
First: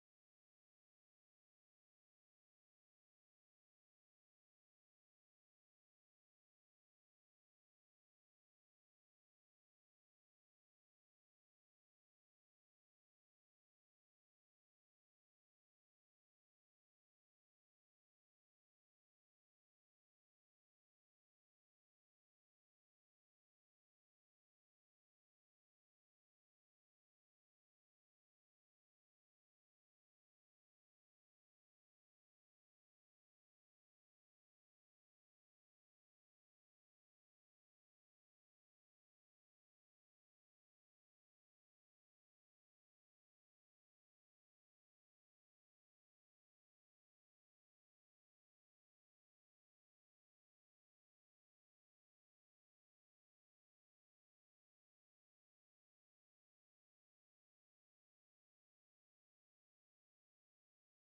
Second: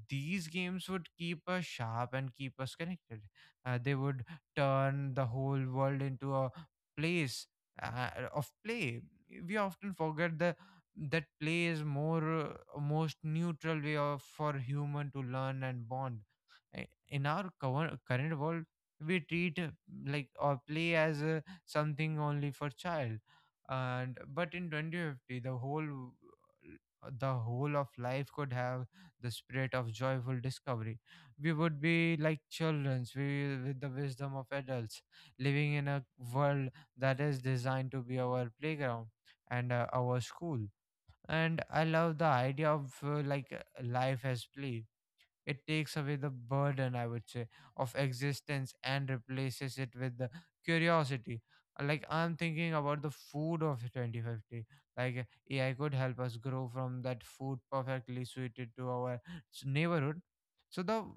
S2: These games would keep us sharp and keep us connected. Uh, they would turn the whole world into a place uh, of play. We often forget the that play is more uh, most neutral way of for human to learn and bond. Uh, in our cover- current world we treat uh, like or play as uh, something only for child, and but in twenty fifty the whole uh, the whole of life could have the spirit of joyful discovery. We would be like childrens, we with the wisdom of adults, living in a world that is designed to be our playground and uh, our school. And I love the idea of uh, like uh, life as play. It takes away the burden, I would say, of existence, and replaces it with the curiosity. Uh, Like I'm thinking about the food of twenty fifty. Like uh, A I could help us grow from that food perfectly suited to our s- neighborhood, so the f-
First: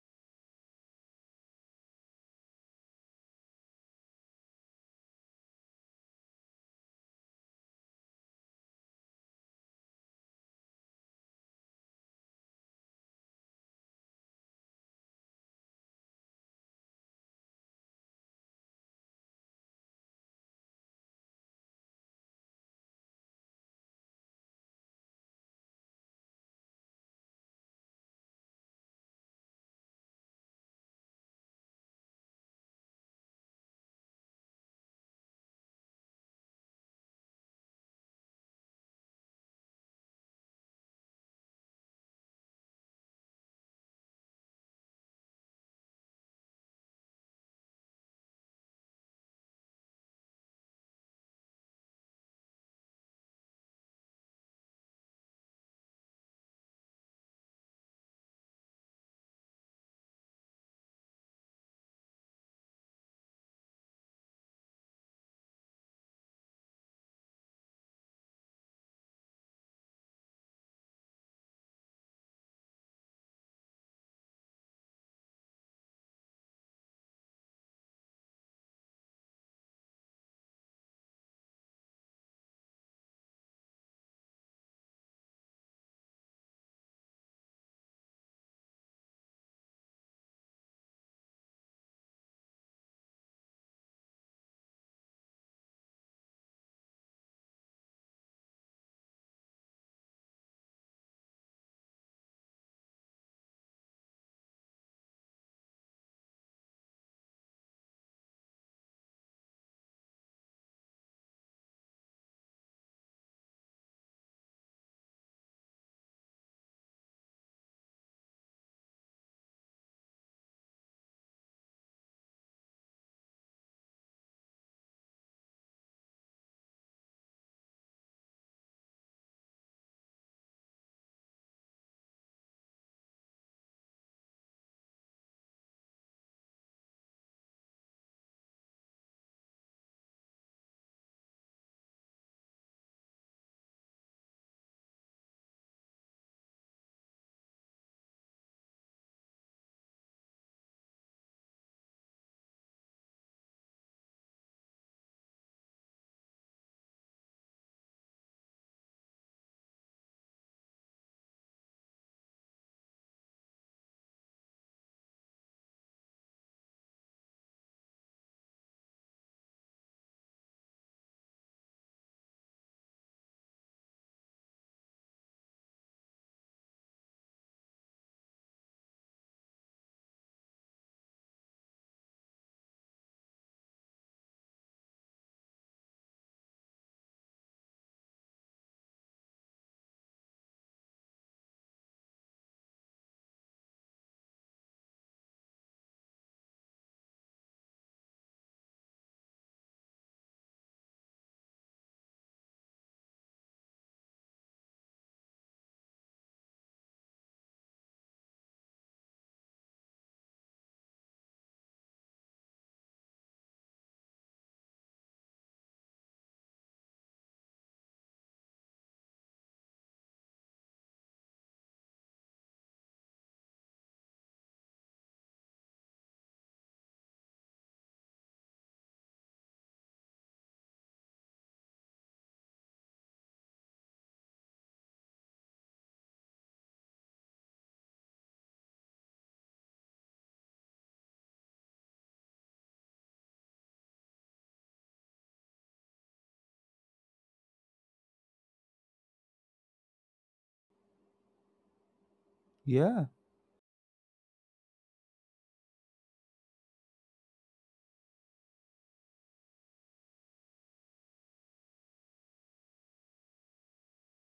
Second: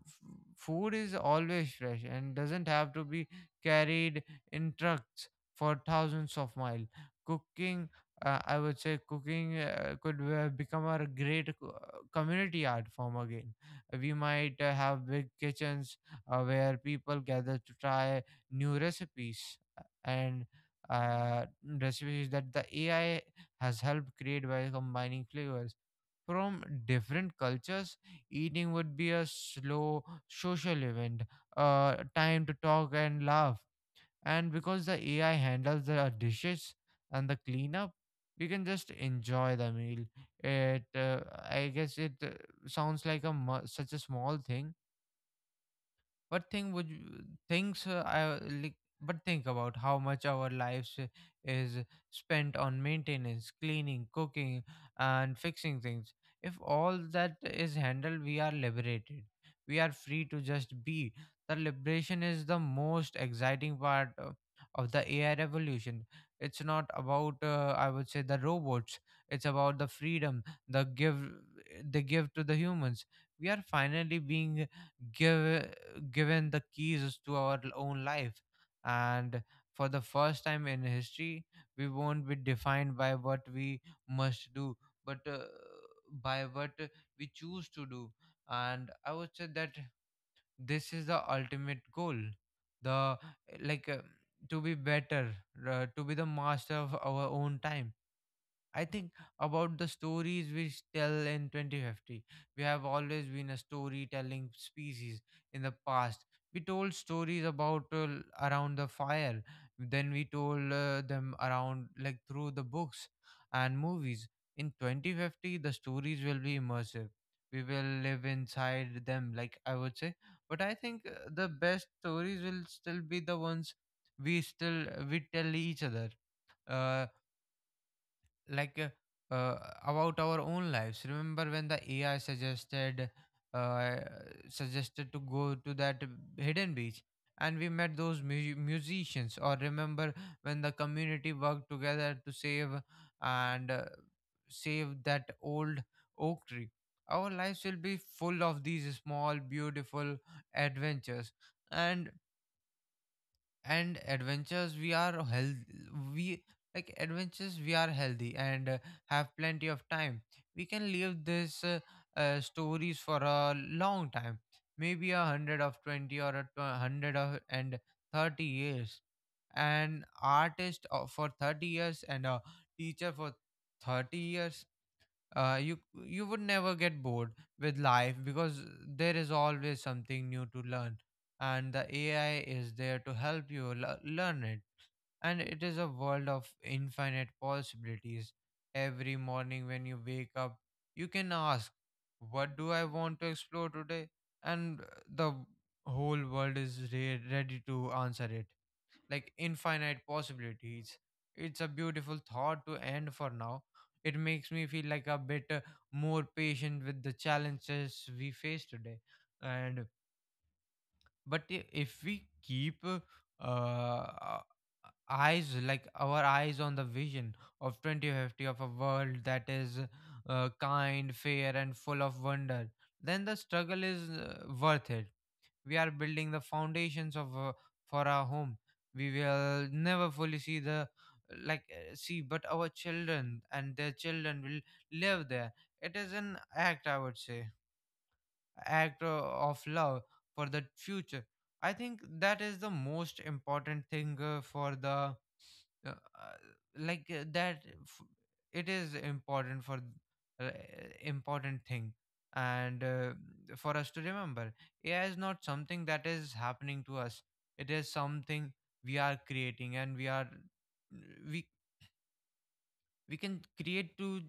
S2: food is always fresh and doesn't have to be carried in trucks for thousands of miles. Cooking, uh, I would say cooking uh, could uh, become a great co- uh, community art form again. We might uh, have big kitchens uh, where people gather to try new recipes uh, and uh, recipes that the A I has helped create by combining flavors from different cultures. Eating would be a slow social event, uh, time to talk and laugh, and because the A I handles the dishes and the cleanup, we can just enjoy the meal. It, uh, I guess, it uh, sounds like a mu- such a small thing, but think would you- things uh, I like, but think about how much our lives uh, is spent on maintenance, cleaning, cooking, and fixing things. If all that is handled, we are liberated. We are free to just be. The liberation is the most exciting part uh, of the A I revolution. It's not about uh, I would say the robots. It's about the freedom the give they give to the humans. We are finally being give given the keys to our own life. And for the first time in history, we won't be defined by what we must do, but uh, by what we choose to do. And I would say that this is the ultimate goal. The like uh, To be better, uh, to be the master of our own time. I think about the stories we tell in twenty fifty. We have always been a storytelling species. In the past, we told stories about uh, l- around the fire, then we told uh, them around like through the books and movies. In twenty fifty, the stories will be immersive. We will live inside them, like I would say. But I think uh, the best stories will still be the ones we still we tell each other. Uh, like uh, uh, about our own lives. Remember when the AI suggested uh, suggested to go to that hidden beach and we met those mu- musicians, or remember when the community worked together to save and uh, save that old oak tree. Our lives will be full of these small beautiful adventures. And and adventures we are healthy we like Adventures we are healthy and uh, have plenty of time. We can leave this uh, uh, stories for a long time, maybe a hundred of twenty, or a tw- hundred of and thirty years an artist, uh, for thirty years, and a teacher for thirty years. Uh, you you would never get bored with life because there is always something new to learn, and the AI is there to help you l- learn it. And it is a world of infinite possibilities. Every morning when you wake up, you can ask, what do I want to explore today? And uh, the whole world is re- ready to answer it. Like, infinite possibilities. It's a beautiful thought to end for now. It makes me feel like a bit uh, more patient with the challenges we face today. And but I- if we keep uh, uh, eyes like our eyes on the vision of twenty fifty, of a world that is uh, kind, fair, and full of wonder, then the struggle is uh, worth it. We are building the foundations of uh, for our home. We will never fully see the like uh, see, but our children and their children will live there. It is an act, I would say, act uh, of love for the future. I think that is the most important thing uh, for the uh, uh, like uh, that f- it is important for uh, important thing. And
S1: Yeah,
S2: uh, for us to remember, AI is not something that is happening to us. It is something we are creating, and we are we we can create to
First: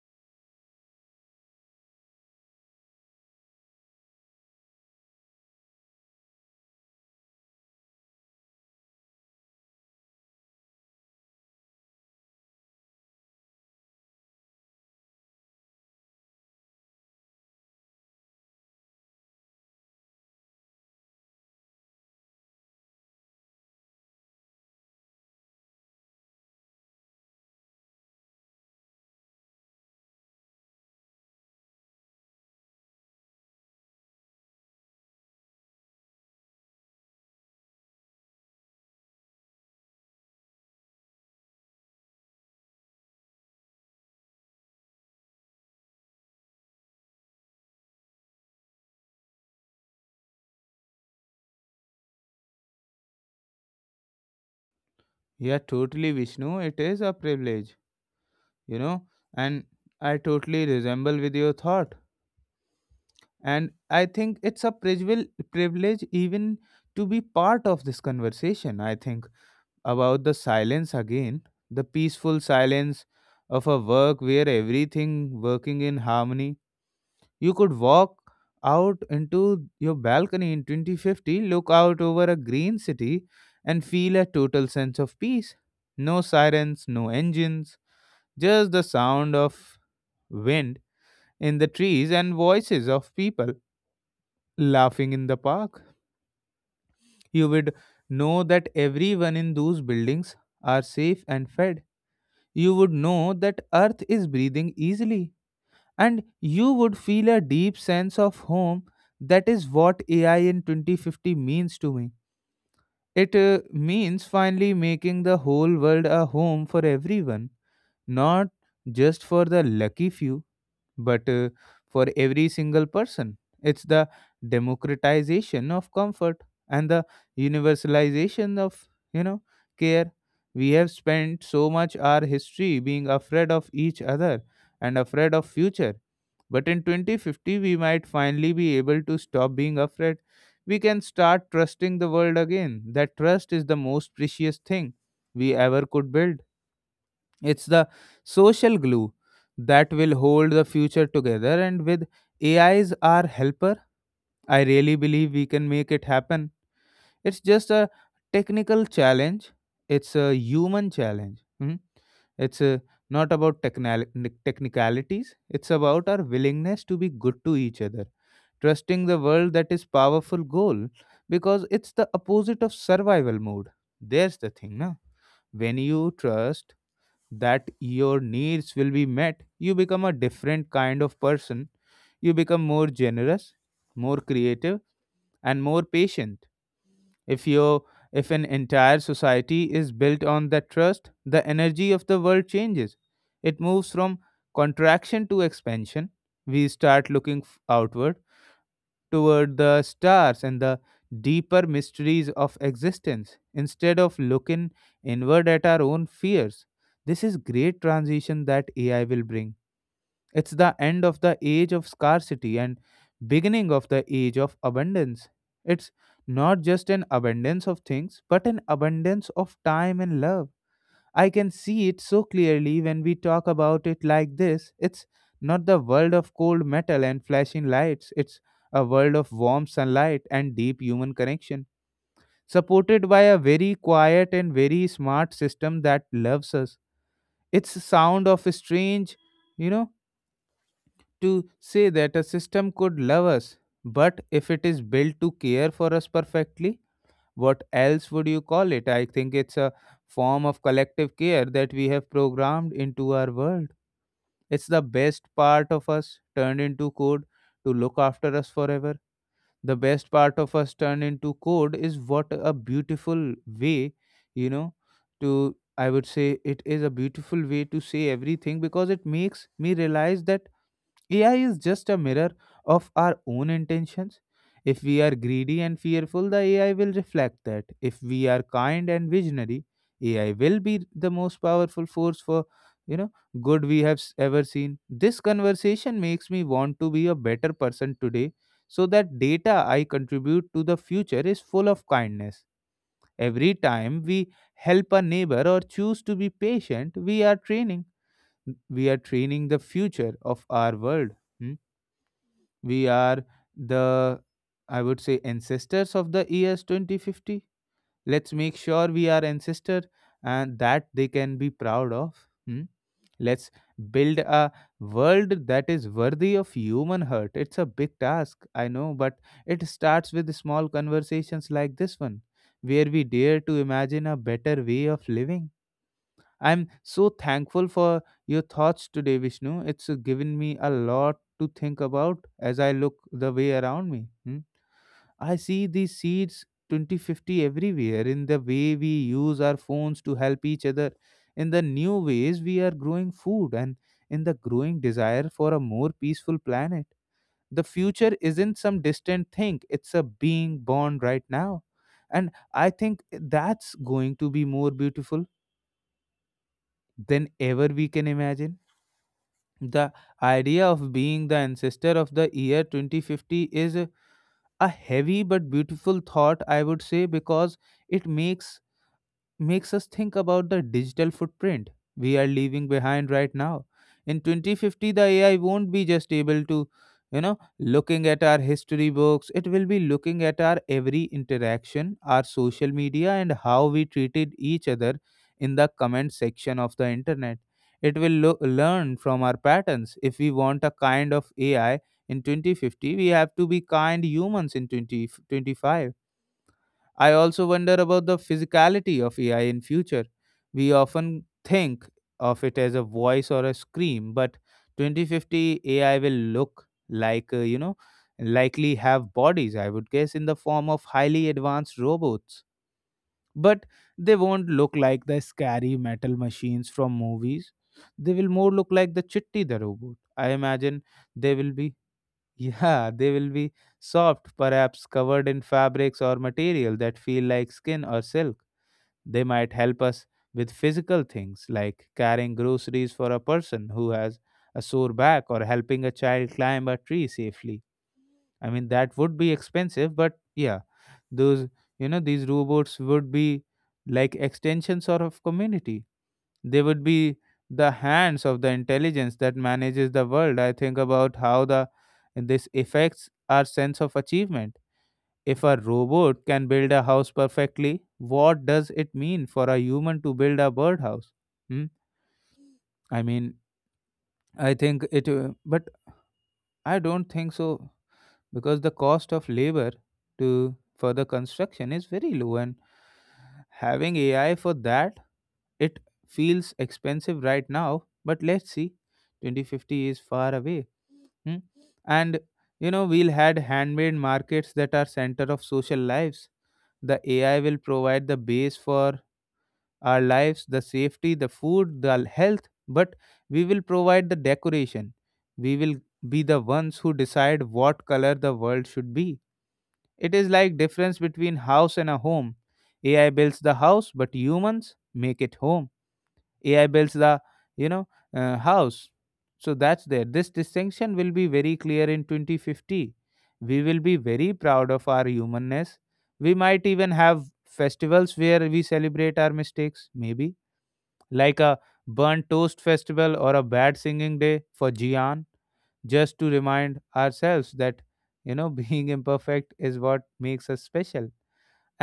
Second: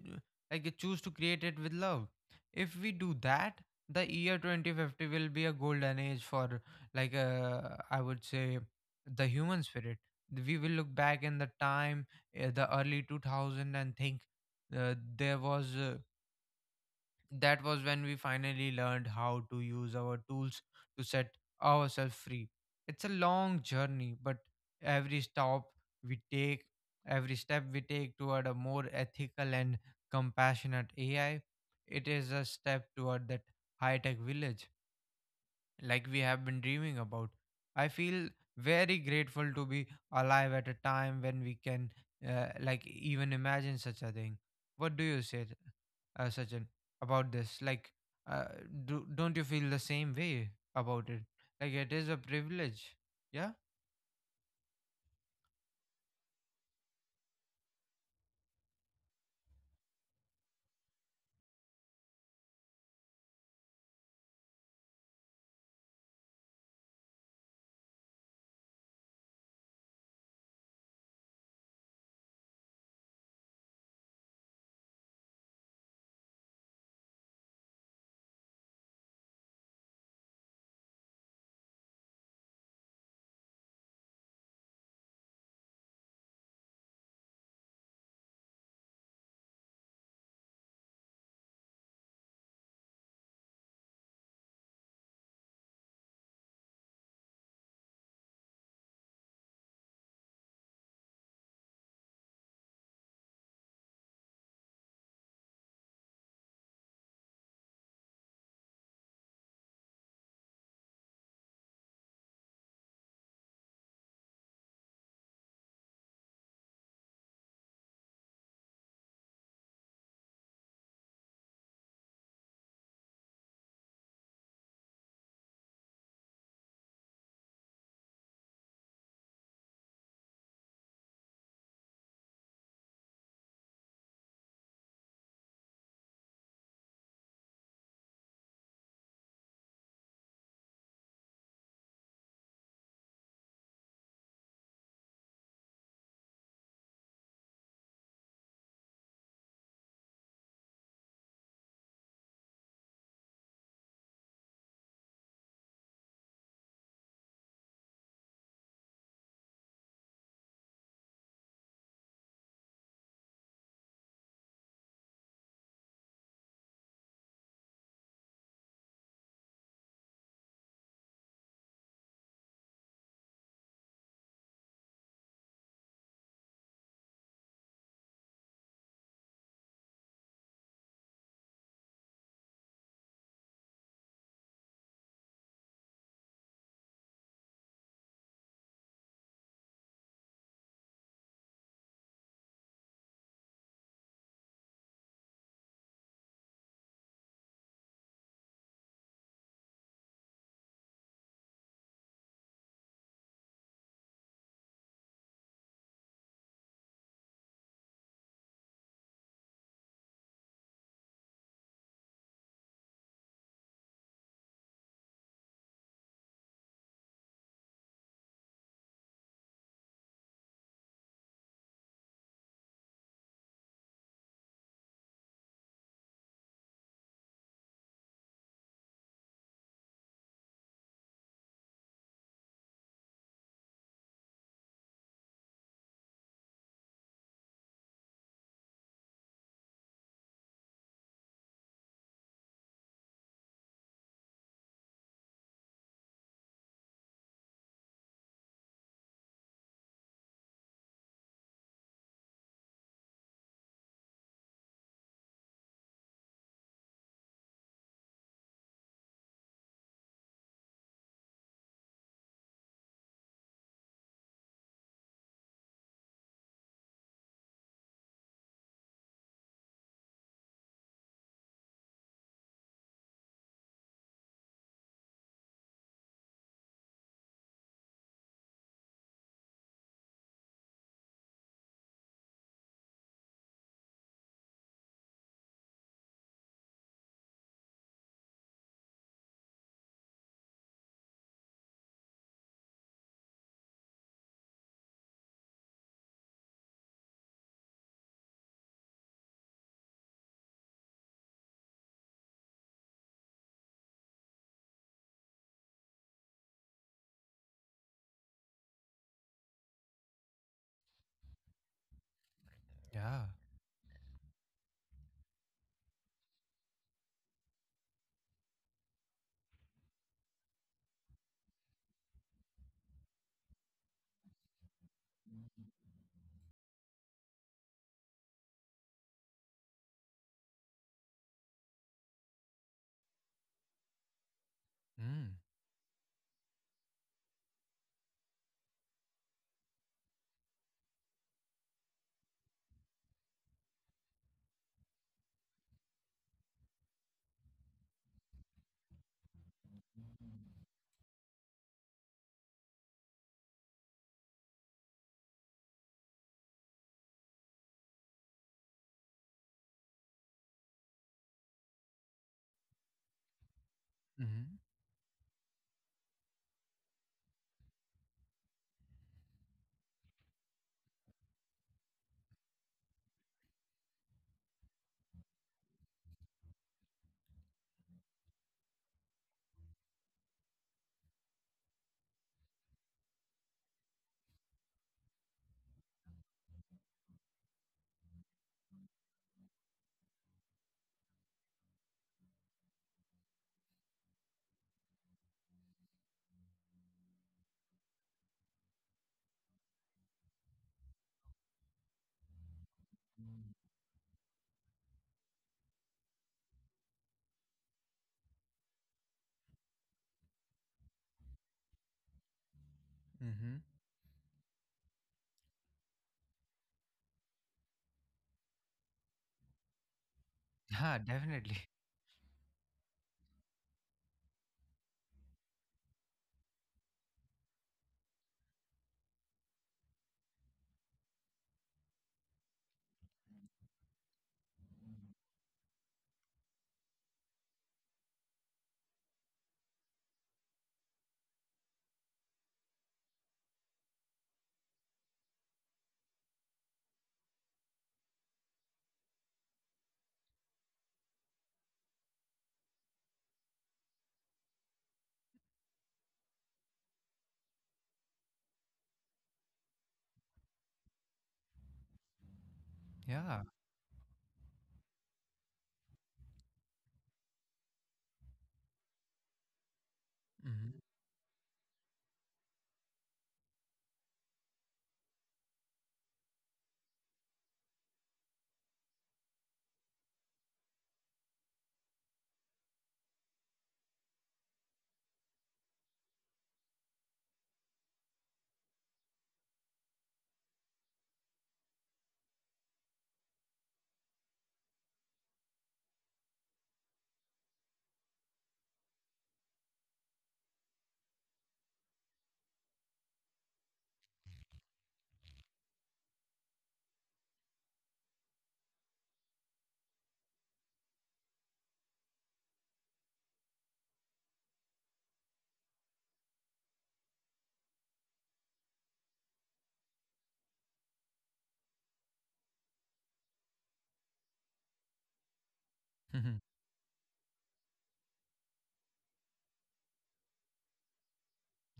S2: like choose to create it with love. If we do that, the year twenty fifty will be a golden age for like uh, I would say the human spirit. We will look back in the time, uh, the early two thousand, and think uh, there was uh, that was when we finally learned how to use our tools to set ourselves free. It's a long journey, but every stop we take, every step we take toward a more ethical and compassionate A I, it is a step toward that high tech village like we have been dreaming about. I feel very grateful to be alive at a time when we can, uh, like, even imagine such a thing. What do you say, uh, Sachin, about this? Like, uh, do, don't you feel the same way about it? Like, it is a privilege. Yeah?
S1: yeah, totally, Vishnu. It is a privilege, you know, and I totally resemble with your thought. And I think it's a privil- privilege even to be part of this conversation. I think about the silence again, the peaceful silence of a work where everything working in harmony. You could walk out into your balcony in twenty fifty, look out over a green city, and feel a total sense of peace. No sirens, no engines, just the sound of wind in the trees and voices of people laughing in the park. You would know that everyone in those buildings are safe and fed. You would know that Earth is breathing easily and you would feel a deep sense of home. That is what A I in twenty fifty means to me. It uh, means finally making the whole world a home for everyone, not just for the lucky few, but uh, for every single person. It's the democratization of comfort and the universalization of, you know, care. We have spent so much our history being afraid of each other and afraid of future. But in twenty fifty, we might finally be able to stop being afraid. We can start trusting the world again. That trust is the most precious thing we ever could build. It's the social glue that will hold the future together. And with A I as our helper, I really believe we can make it happen. It's just a technical challenge, it's a human challenge. Mhm. It's uh, not about technali- nic- technicalities, it's about our willingness to be good to each other. Trusting the world, that is powerful goal because it's the opposite of survival mode. There's the thing, na? When you trust that your needs will be met, you become a different kind of person. You become more generous, more creative, and more patient. If your, if an entire society is built on that trust, the energy of the world changes. It moves from contraction to expansion. We start looking f- outward toward the stars and the deeper mysteries of existence instead of looking inward at our own fears. This is great transition that A I will bring. It's the end of the age of scarcity and beginning of the age of abundance. It's not just an abundance of things, but an abundance of time and love. I can see it so clearly when we talk about it like this. It's not the world of cold metal and flashing lights, it's a world of warm sunlight and deep human connection, supported by a very quiet and very smart system that loves us. It's a sound of a strange, you know, to say that a system could love us, but if it is built to care for us perfectly, what else would you call it? I think it's a form of collective care that we have programmed into our world. It's the best part of us turned into code to look after us forever. The best part of us turned into code is what a beautiful way, you know, to I would say it is a beautiful way to say everything because it makes me realize that A I is just a mirror of our own intentions. If we are greedy and fearful, the A I will reflect that. If we are kind and visionary, A I will be the most powerful force for you know good we have s- ever seen. This conversation makes me want to be a better person today so that data I contribute to the future is full of kindness. Every time we help a neighbor or choose to be patient, we are training we are training the future of our world. Hmm? We are the, I would say, ancestors of the years twenty fifty. Let's make sure we are ancestor and that they can be proud of. Hmm?
S2: Yeah.
S1: Let's build a world that is worthy of human heart. It's a big task, I know, but it starts with small conversations like this one, where we dare to imagine a better way of living. I'm so thankful for your thoughts today, Vishnu. It's uh, given me a lot to think about as I look the way around me. Hmm. I
S2: Mm.
S1: see these seeds twenty fifty everywhere in the way we use our phones to help each other, in the new ways we are growing food, and in the growing desire for a more peaceful planet. The future isn't some distant thing, it's a being born right now. And I think that's going to be more beautiful than ever we can imagine. The idea of being the ancestor of the year twenty fifty is a
S2: Mm-hmm.
S1: heavy but beautiful thought, I would say, because it makes makes us think about the digital footprint we are leaving behind right now. In twenty fifty, the A I won't be just able to, you know, looking at our history books. It will be looking at our every interaction, our social media, and how we treated each other in the comment section of the internet. It will lo- learn from our patterns. If we want a kind of A I in twenty fifty, we have to be kind humans in twenty twenty-five. I also wonder about the physicality of A I in future. We often think of it as a voice or a scream, but twenty fifty A I will look like, uh, you know, likely have bodies, I would guess, in the form of highly advanced robots.
S2: Mm-hmm.
S1: But they won't look like the scary metal machines from movies. They will more look like the Chitti the robot. I imagine
S2: Yeah,
S1: they will
S2: definitely.
S1: be, yeah, they will be soft, perhaps covered in fabrics or material that feel like skin or silk. They might help us with physical things like carrying groceries for a person who has a sore back or helping a child climb a tree safely. I mean, that would be expensive, but yeah, those, you know these robots would be like extensions or of community. They would be the hands of the intelligence that manages the world. I think about how the this affects our sense of achievement. If a robot can build a house perfectly, what does it mean for a human to build a birdhouse? Hmm? I mean,
S2: Yeah.
S1: I think it uh, but I don't think so, because the cost of labor to
S2: Mm-hmm.
S1: for the construction is very low, and having AI for that, it feels expensive right now, but let's see. twenty fifty is far away. Hmm? And you know we'll had handmade markets that are center of social lives. The AI will provide the base for our lives, the safety, the food, the health, but we will provide the decoration. We will be the ones who decide what color the world should be. It is like difference between house and a home. A I builds the house, but humans make it home. A I builds the you know uh, house. So that's there. This distinction will be very clear in twenty fifty. We will be very proud of our humanness. We might even have festivals where we celebrate our mistakes, maybe like a burnt toast festival or a bad singing day for Jian, just to remind ourselves that you know being imperfect is what makes us special.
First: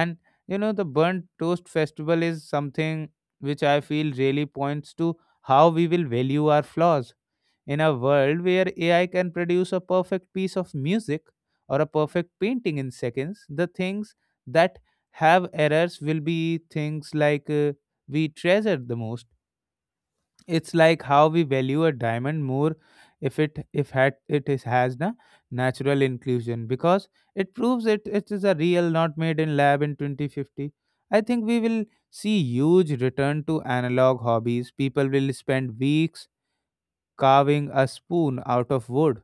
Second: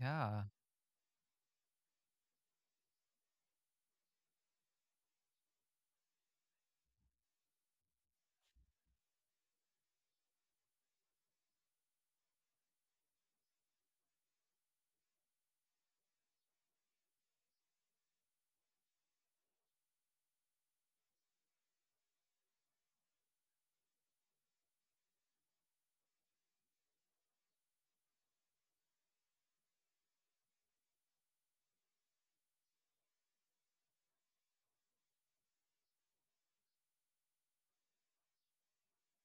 S2: Yeah.
S1: you know, the burnt toast festival is something which I feel really points to how we will value our flaws. In a world where A I can produce a perfect piece of music or a perfect painting in seconds, the things that have errors will be things like uh, we treasure the most. It's like how we value a diamond more if it if had it is has the natural inclusion, because it proves it it is a real not made in lab. In twenty fifty, I think we will see huge return to analog hobbies. People will spend weeks carving a spoon out of wood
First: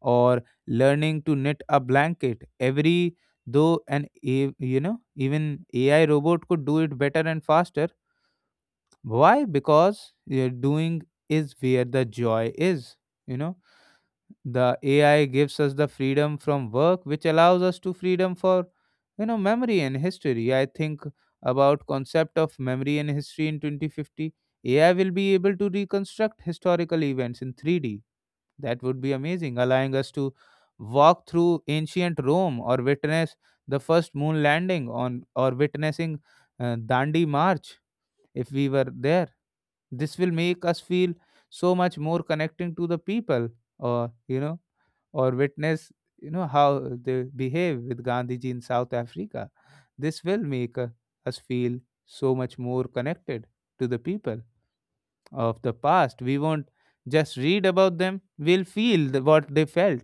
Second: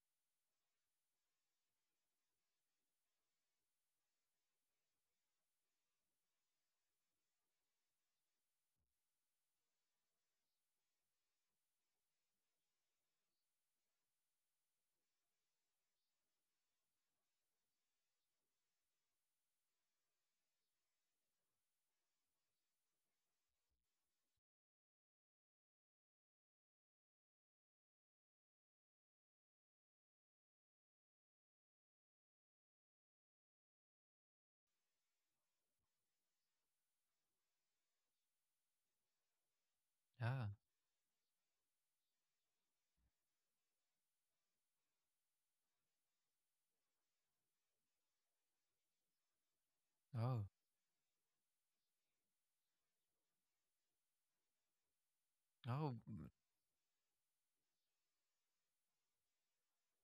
S1: or learning to knit a blanket, every though an A- you know even ai robot could do it better and faster. Why? Because you're doing is where the joy is. You know, the A I gives us the freedom from work, which allows us to freedom for, you know, memory and history. I think about concept of memory and history in twenty fifty. A I will be able to reconstruct historical events in three D. That would be amazing, allowing us to walk through ancient Rome or witness the first moon landing on or witnessing uh, Dandi March if we were there. This will
S2: Yeah.
S1: make us feel so much more connecting to the people, or, you know, or witness, you know, how they behave with Gandhiji in South Africa. This will
S2: Oh.
S1: make uh, us feel so much more connected to the people of the
S2: Oh.
S1: past. We won't just read about them, we'll feel the, what they felt.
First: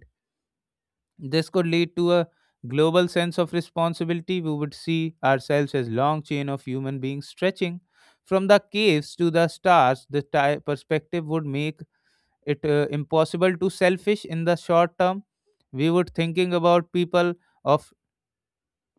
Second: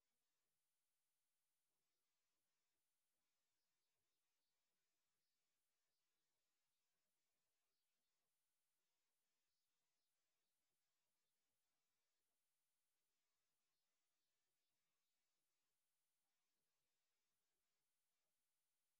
S1: This could lead to a global sense of responsibility. We would see ourselves as long chain of human beings stretching from the caves to the stars. The ti- perspective would make it uh, impossible to selfish in the short term. We would thinking about people of,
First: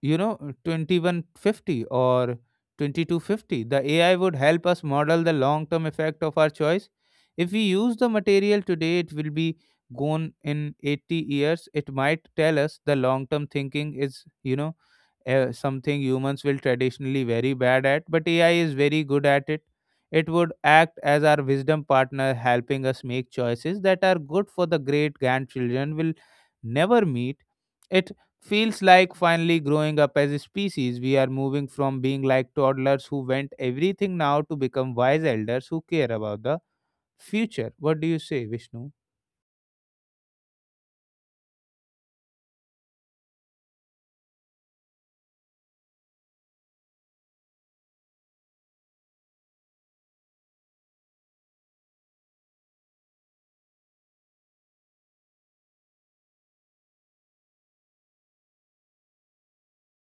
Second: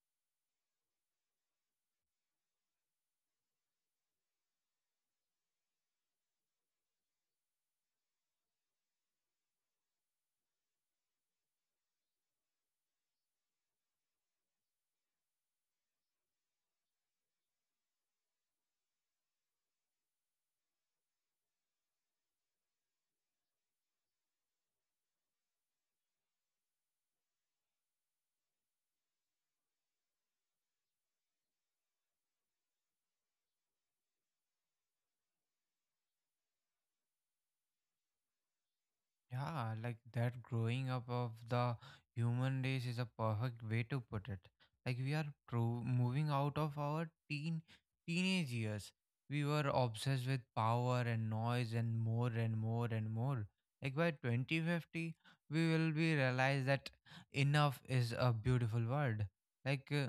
S1: you know twenty one fifty or twenty two fifty. The AI would help us model the long term effect of our choice. If we use the material today, it will be gone in eighty years. It might tell us the long term thinking is, you know uh, something humans will traditionally very bad at, but AI is very good at it. It would act as our wisdom partner, helping us make choices that are good for the great grandchildren will never meet. It feels like finally growing up as a species. We are moving from being like toddlers who went everything now to become wise elders who care about the future. What do you say, Vishnu?
S2: Yeah, like that growing up of the human race is a perfect way to put it. Like we are pro- moving out of our teen teenage years. We were obsessed with power and noise and more and more and more. Like by twenty fifty, we will be realize that enough is a beautiful word. Like uh,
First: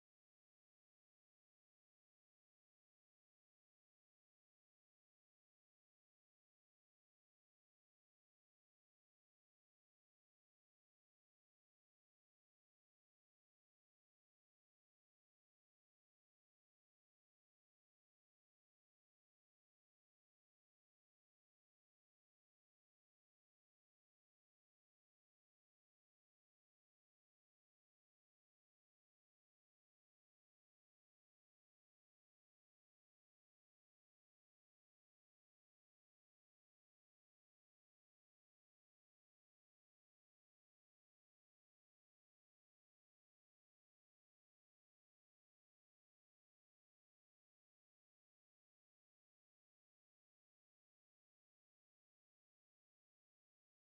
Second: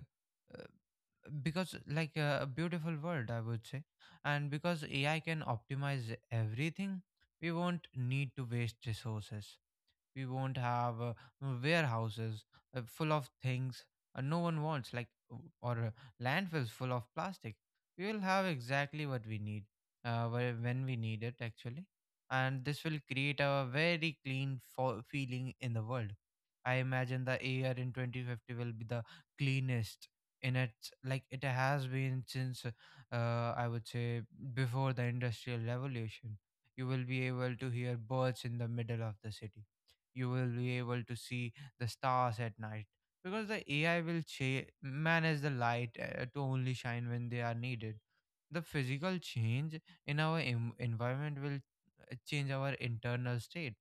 S2: because like uh, A beautiful world, I would say. And because AI can optimize everything, we won't need to waste resources. We won't have uh, warehouses uh, full of things uh, no one wants, like w- or uh, landfills full of plastic. We will have exactly what we need uh, wh- when we need it, actually. And this will create a very clean fo- feeling in the world. I imagine the air in twenty fifty will be the cleanest in its like it has been since, uh, I would say, before the industrial revolution. You will be able to hear birds in the middle of the city. You will be able to see the stars at night, because the A I will cha- manage the light uh, to only shine when they are needed. The physical change in our em- environment will uh, change our internal state.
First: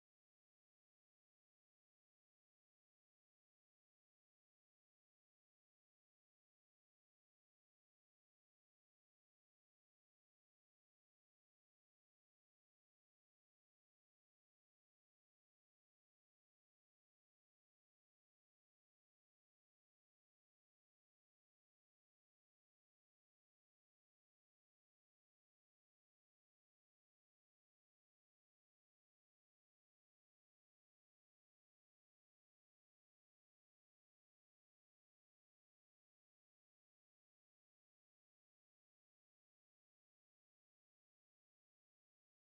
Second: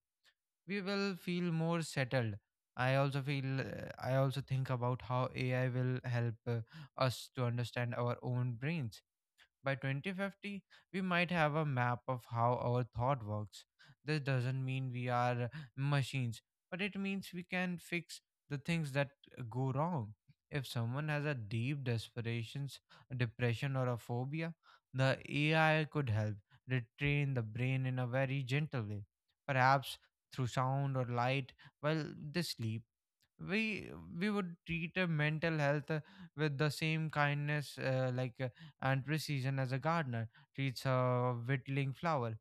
S2: We will feel more settled. I also feel uh, I also think about how A I will help uh, us to understand our own brains. By twenty fifty, we might have a map of how our thought works. This doesn't mean we are machines, but it means we can fix the things that go wrong. If someone has a deep desperation, a depression, or a phobia, the A I could help retrain the brain in a very gentle way, perhaps through sound or light while they sleep. We we would treat a mental health, uh, with the same kindness, uh, like uh, and precision as a gardener treats a whittling flower.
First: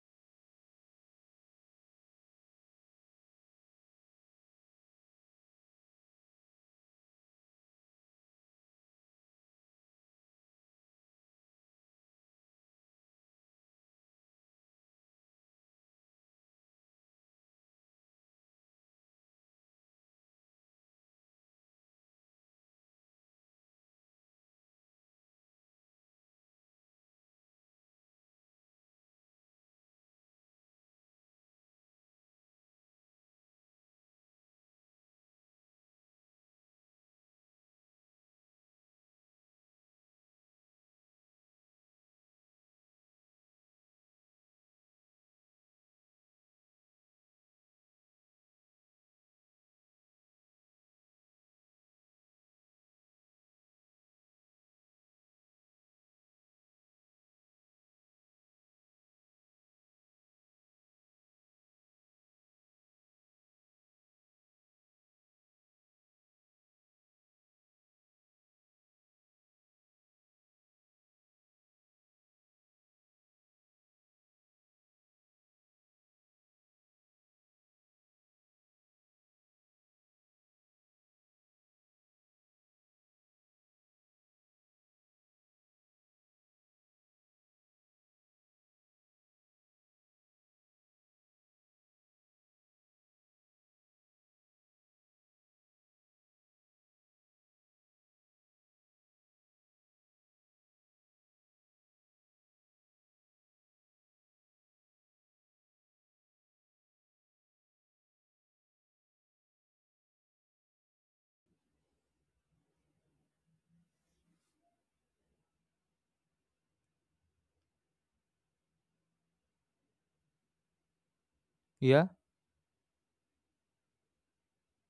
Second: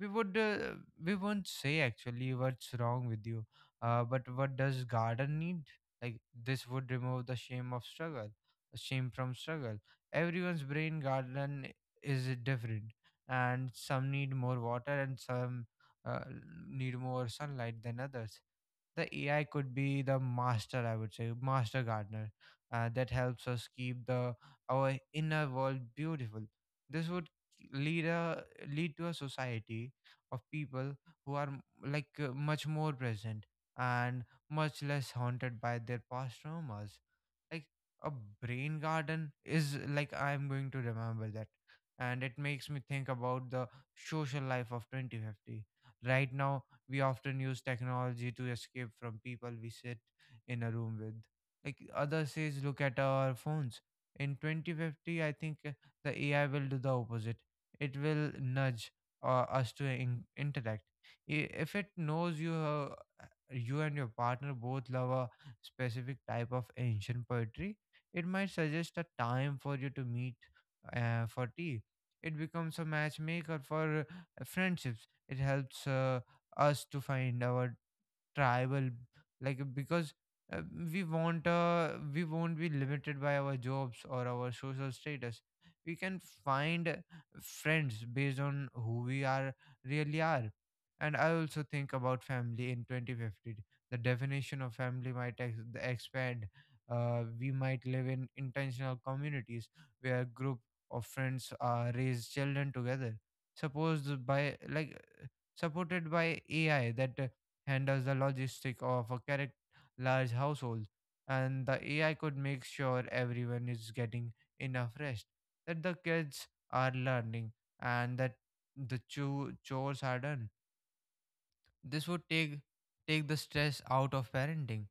S2: we would uh, we won't say, actually, what's wrong with you, uh, but what does garden need. Like, this would remove the shame of struggle shame from struggle. Everyone's brain garden is different, and some need more water and some uh, need more sunlight than others. The A I could be the master, I would say, master gardener uh, that helps us keep the our inner world beautiful. This would lead a lead to a society of people who are m- like, uh, much more present and much less haunted by their past traumas. Like a brain garden is like I'm going to remember that, and it makes me think about the social life of twenty fifty. Right now, we often use technology to escape from people we sit in a room with, like others says, look at our phones. In twenty fifty, I think, uh, the AI will do the opposite. It will nudge uh, us to in- interact. I- if it knows you, uh, you and your partner both love a specific type of ancient poetry, it might suggest a time for you to meet uh, for tea. It becomes a matchmaker for uh, friendships. It helps uh, us to find our tribal, like, because uh, we won't uh, we won't be limited by our jobs or our social status. We can find uh, friends based on who we are really are. And I also think about family in twenty fifty. The definition of family might ex- expand. Uh, we might live in intentional communities where a group of friends uh, raise children together, suppose by like supported by A I that uh, handles the logistic of a correct large household. And the A I could make sure everyone is getting enough rest, that the kids are learning, and that the cho- chores are done. This
S1: Yeah.
S2: would take take the stress out of parenting.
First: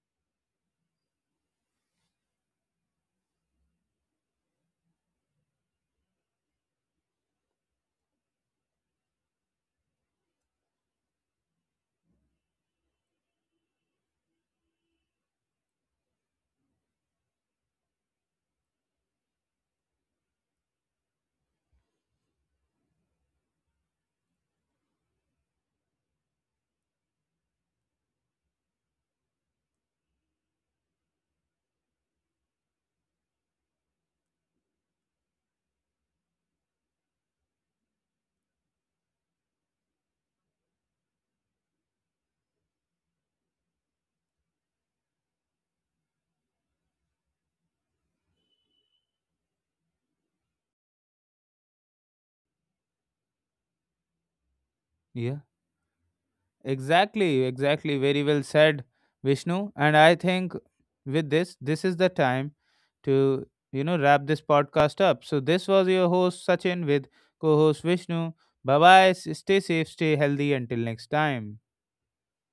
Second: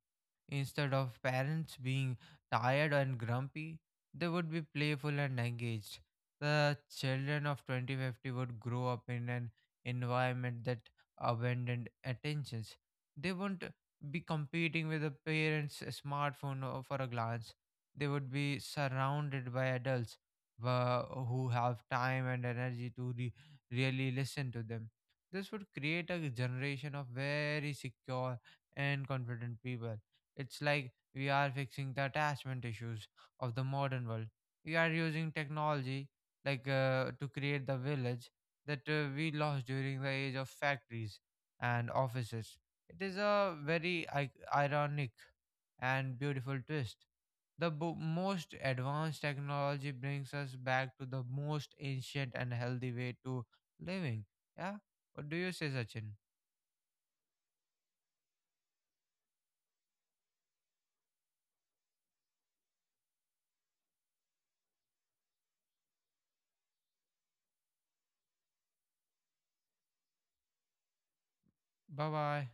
S2: Instead of parents being tired and grumpy, they would be playful and engaged. The children of twenty fifty would grow up in an environment that abandoned attentions. They won't be competing with the parents' smartphone o- for a glance. They would be surrounded by adults uh, who have time and energy to re- really listen to them. This would create a generation of very secure and confident people. It's like we are fixing the attachment issues of the modern world. We are using technology, like uh, to create the village that uh, we lost during the age of factories and offices. It is a very I- ironic and beautiful twist. The bo- most advanced technology brings us back to the most ancient and healthy way to living. Yeah. What do
S1: yeah
S2: you say, Sachin?
S1: Exactly, exactly. Very well said, Vishnu. And I think with this, this is the time to, you know, wrap this podcast up. So this was your host, Sachin, with co host Vishnu. Bye bye. Stay safe, stay healthy. Until next time.
S2: Bye bye.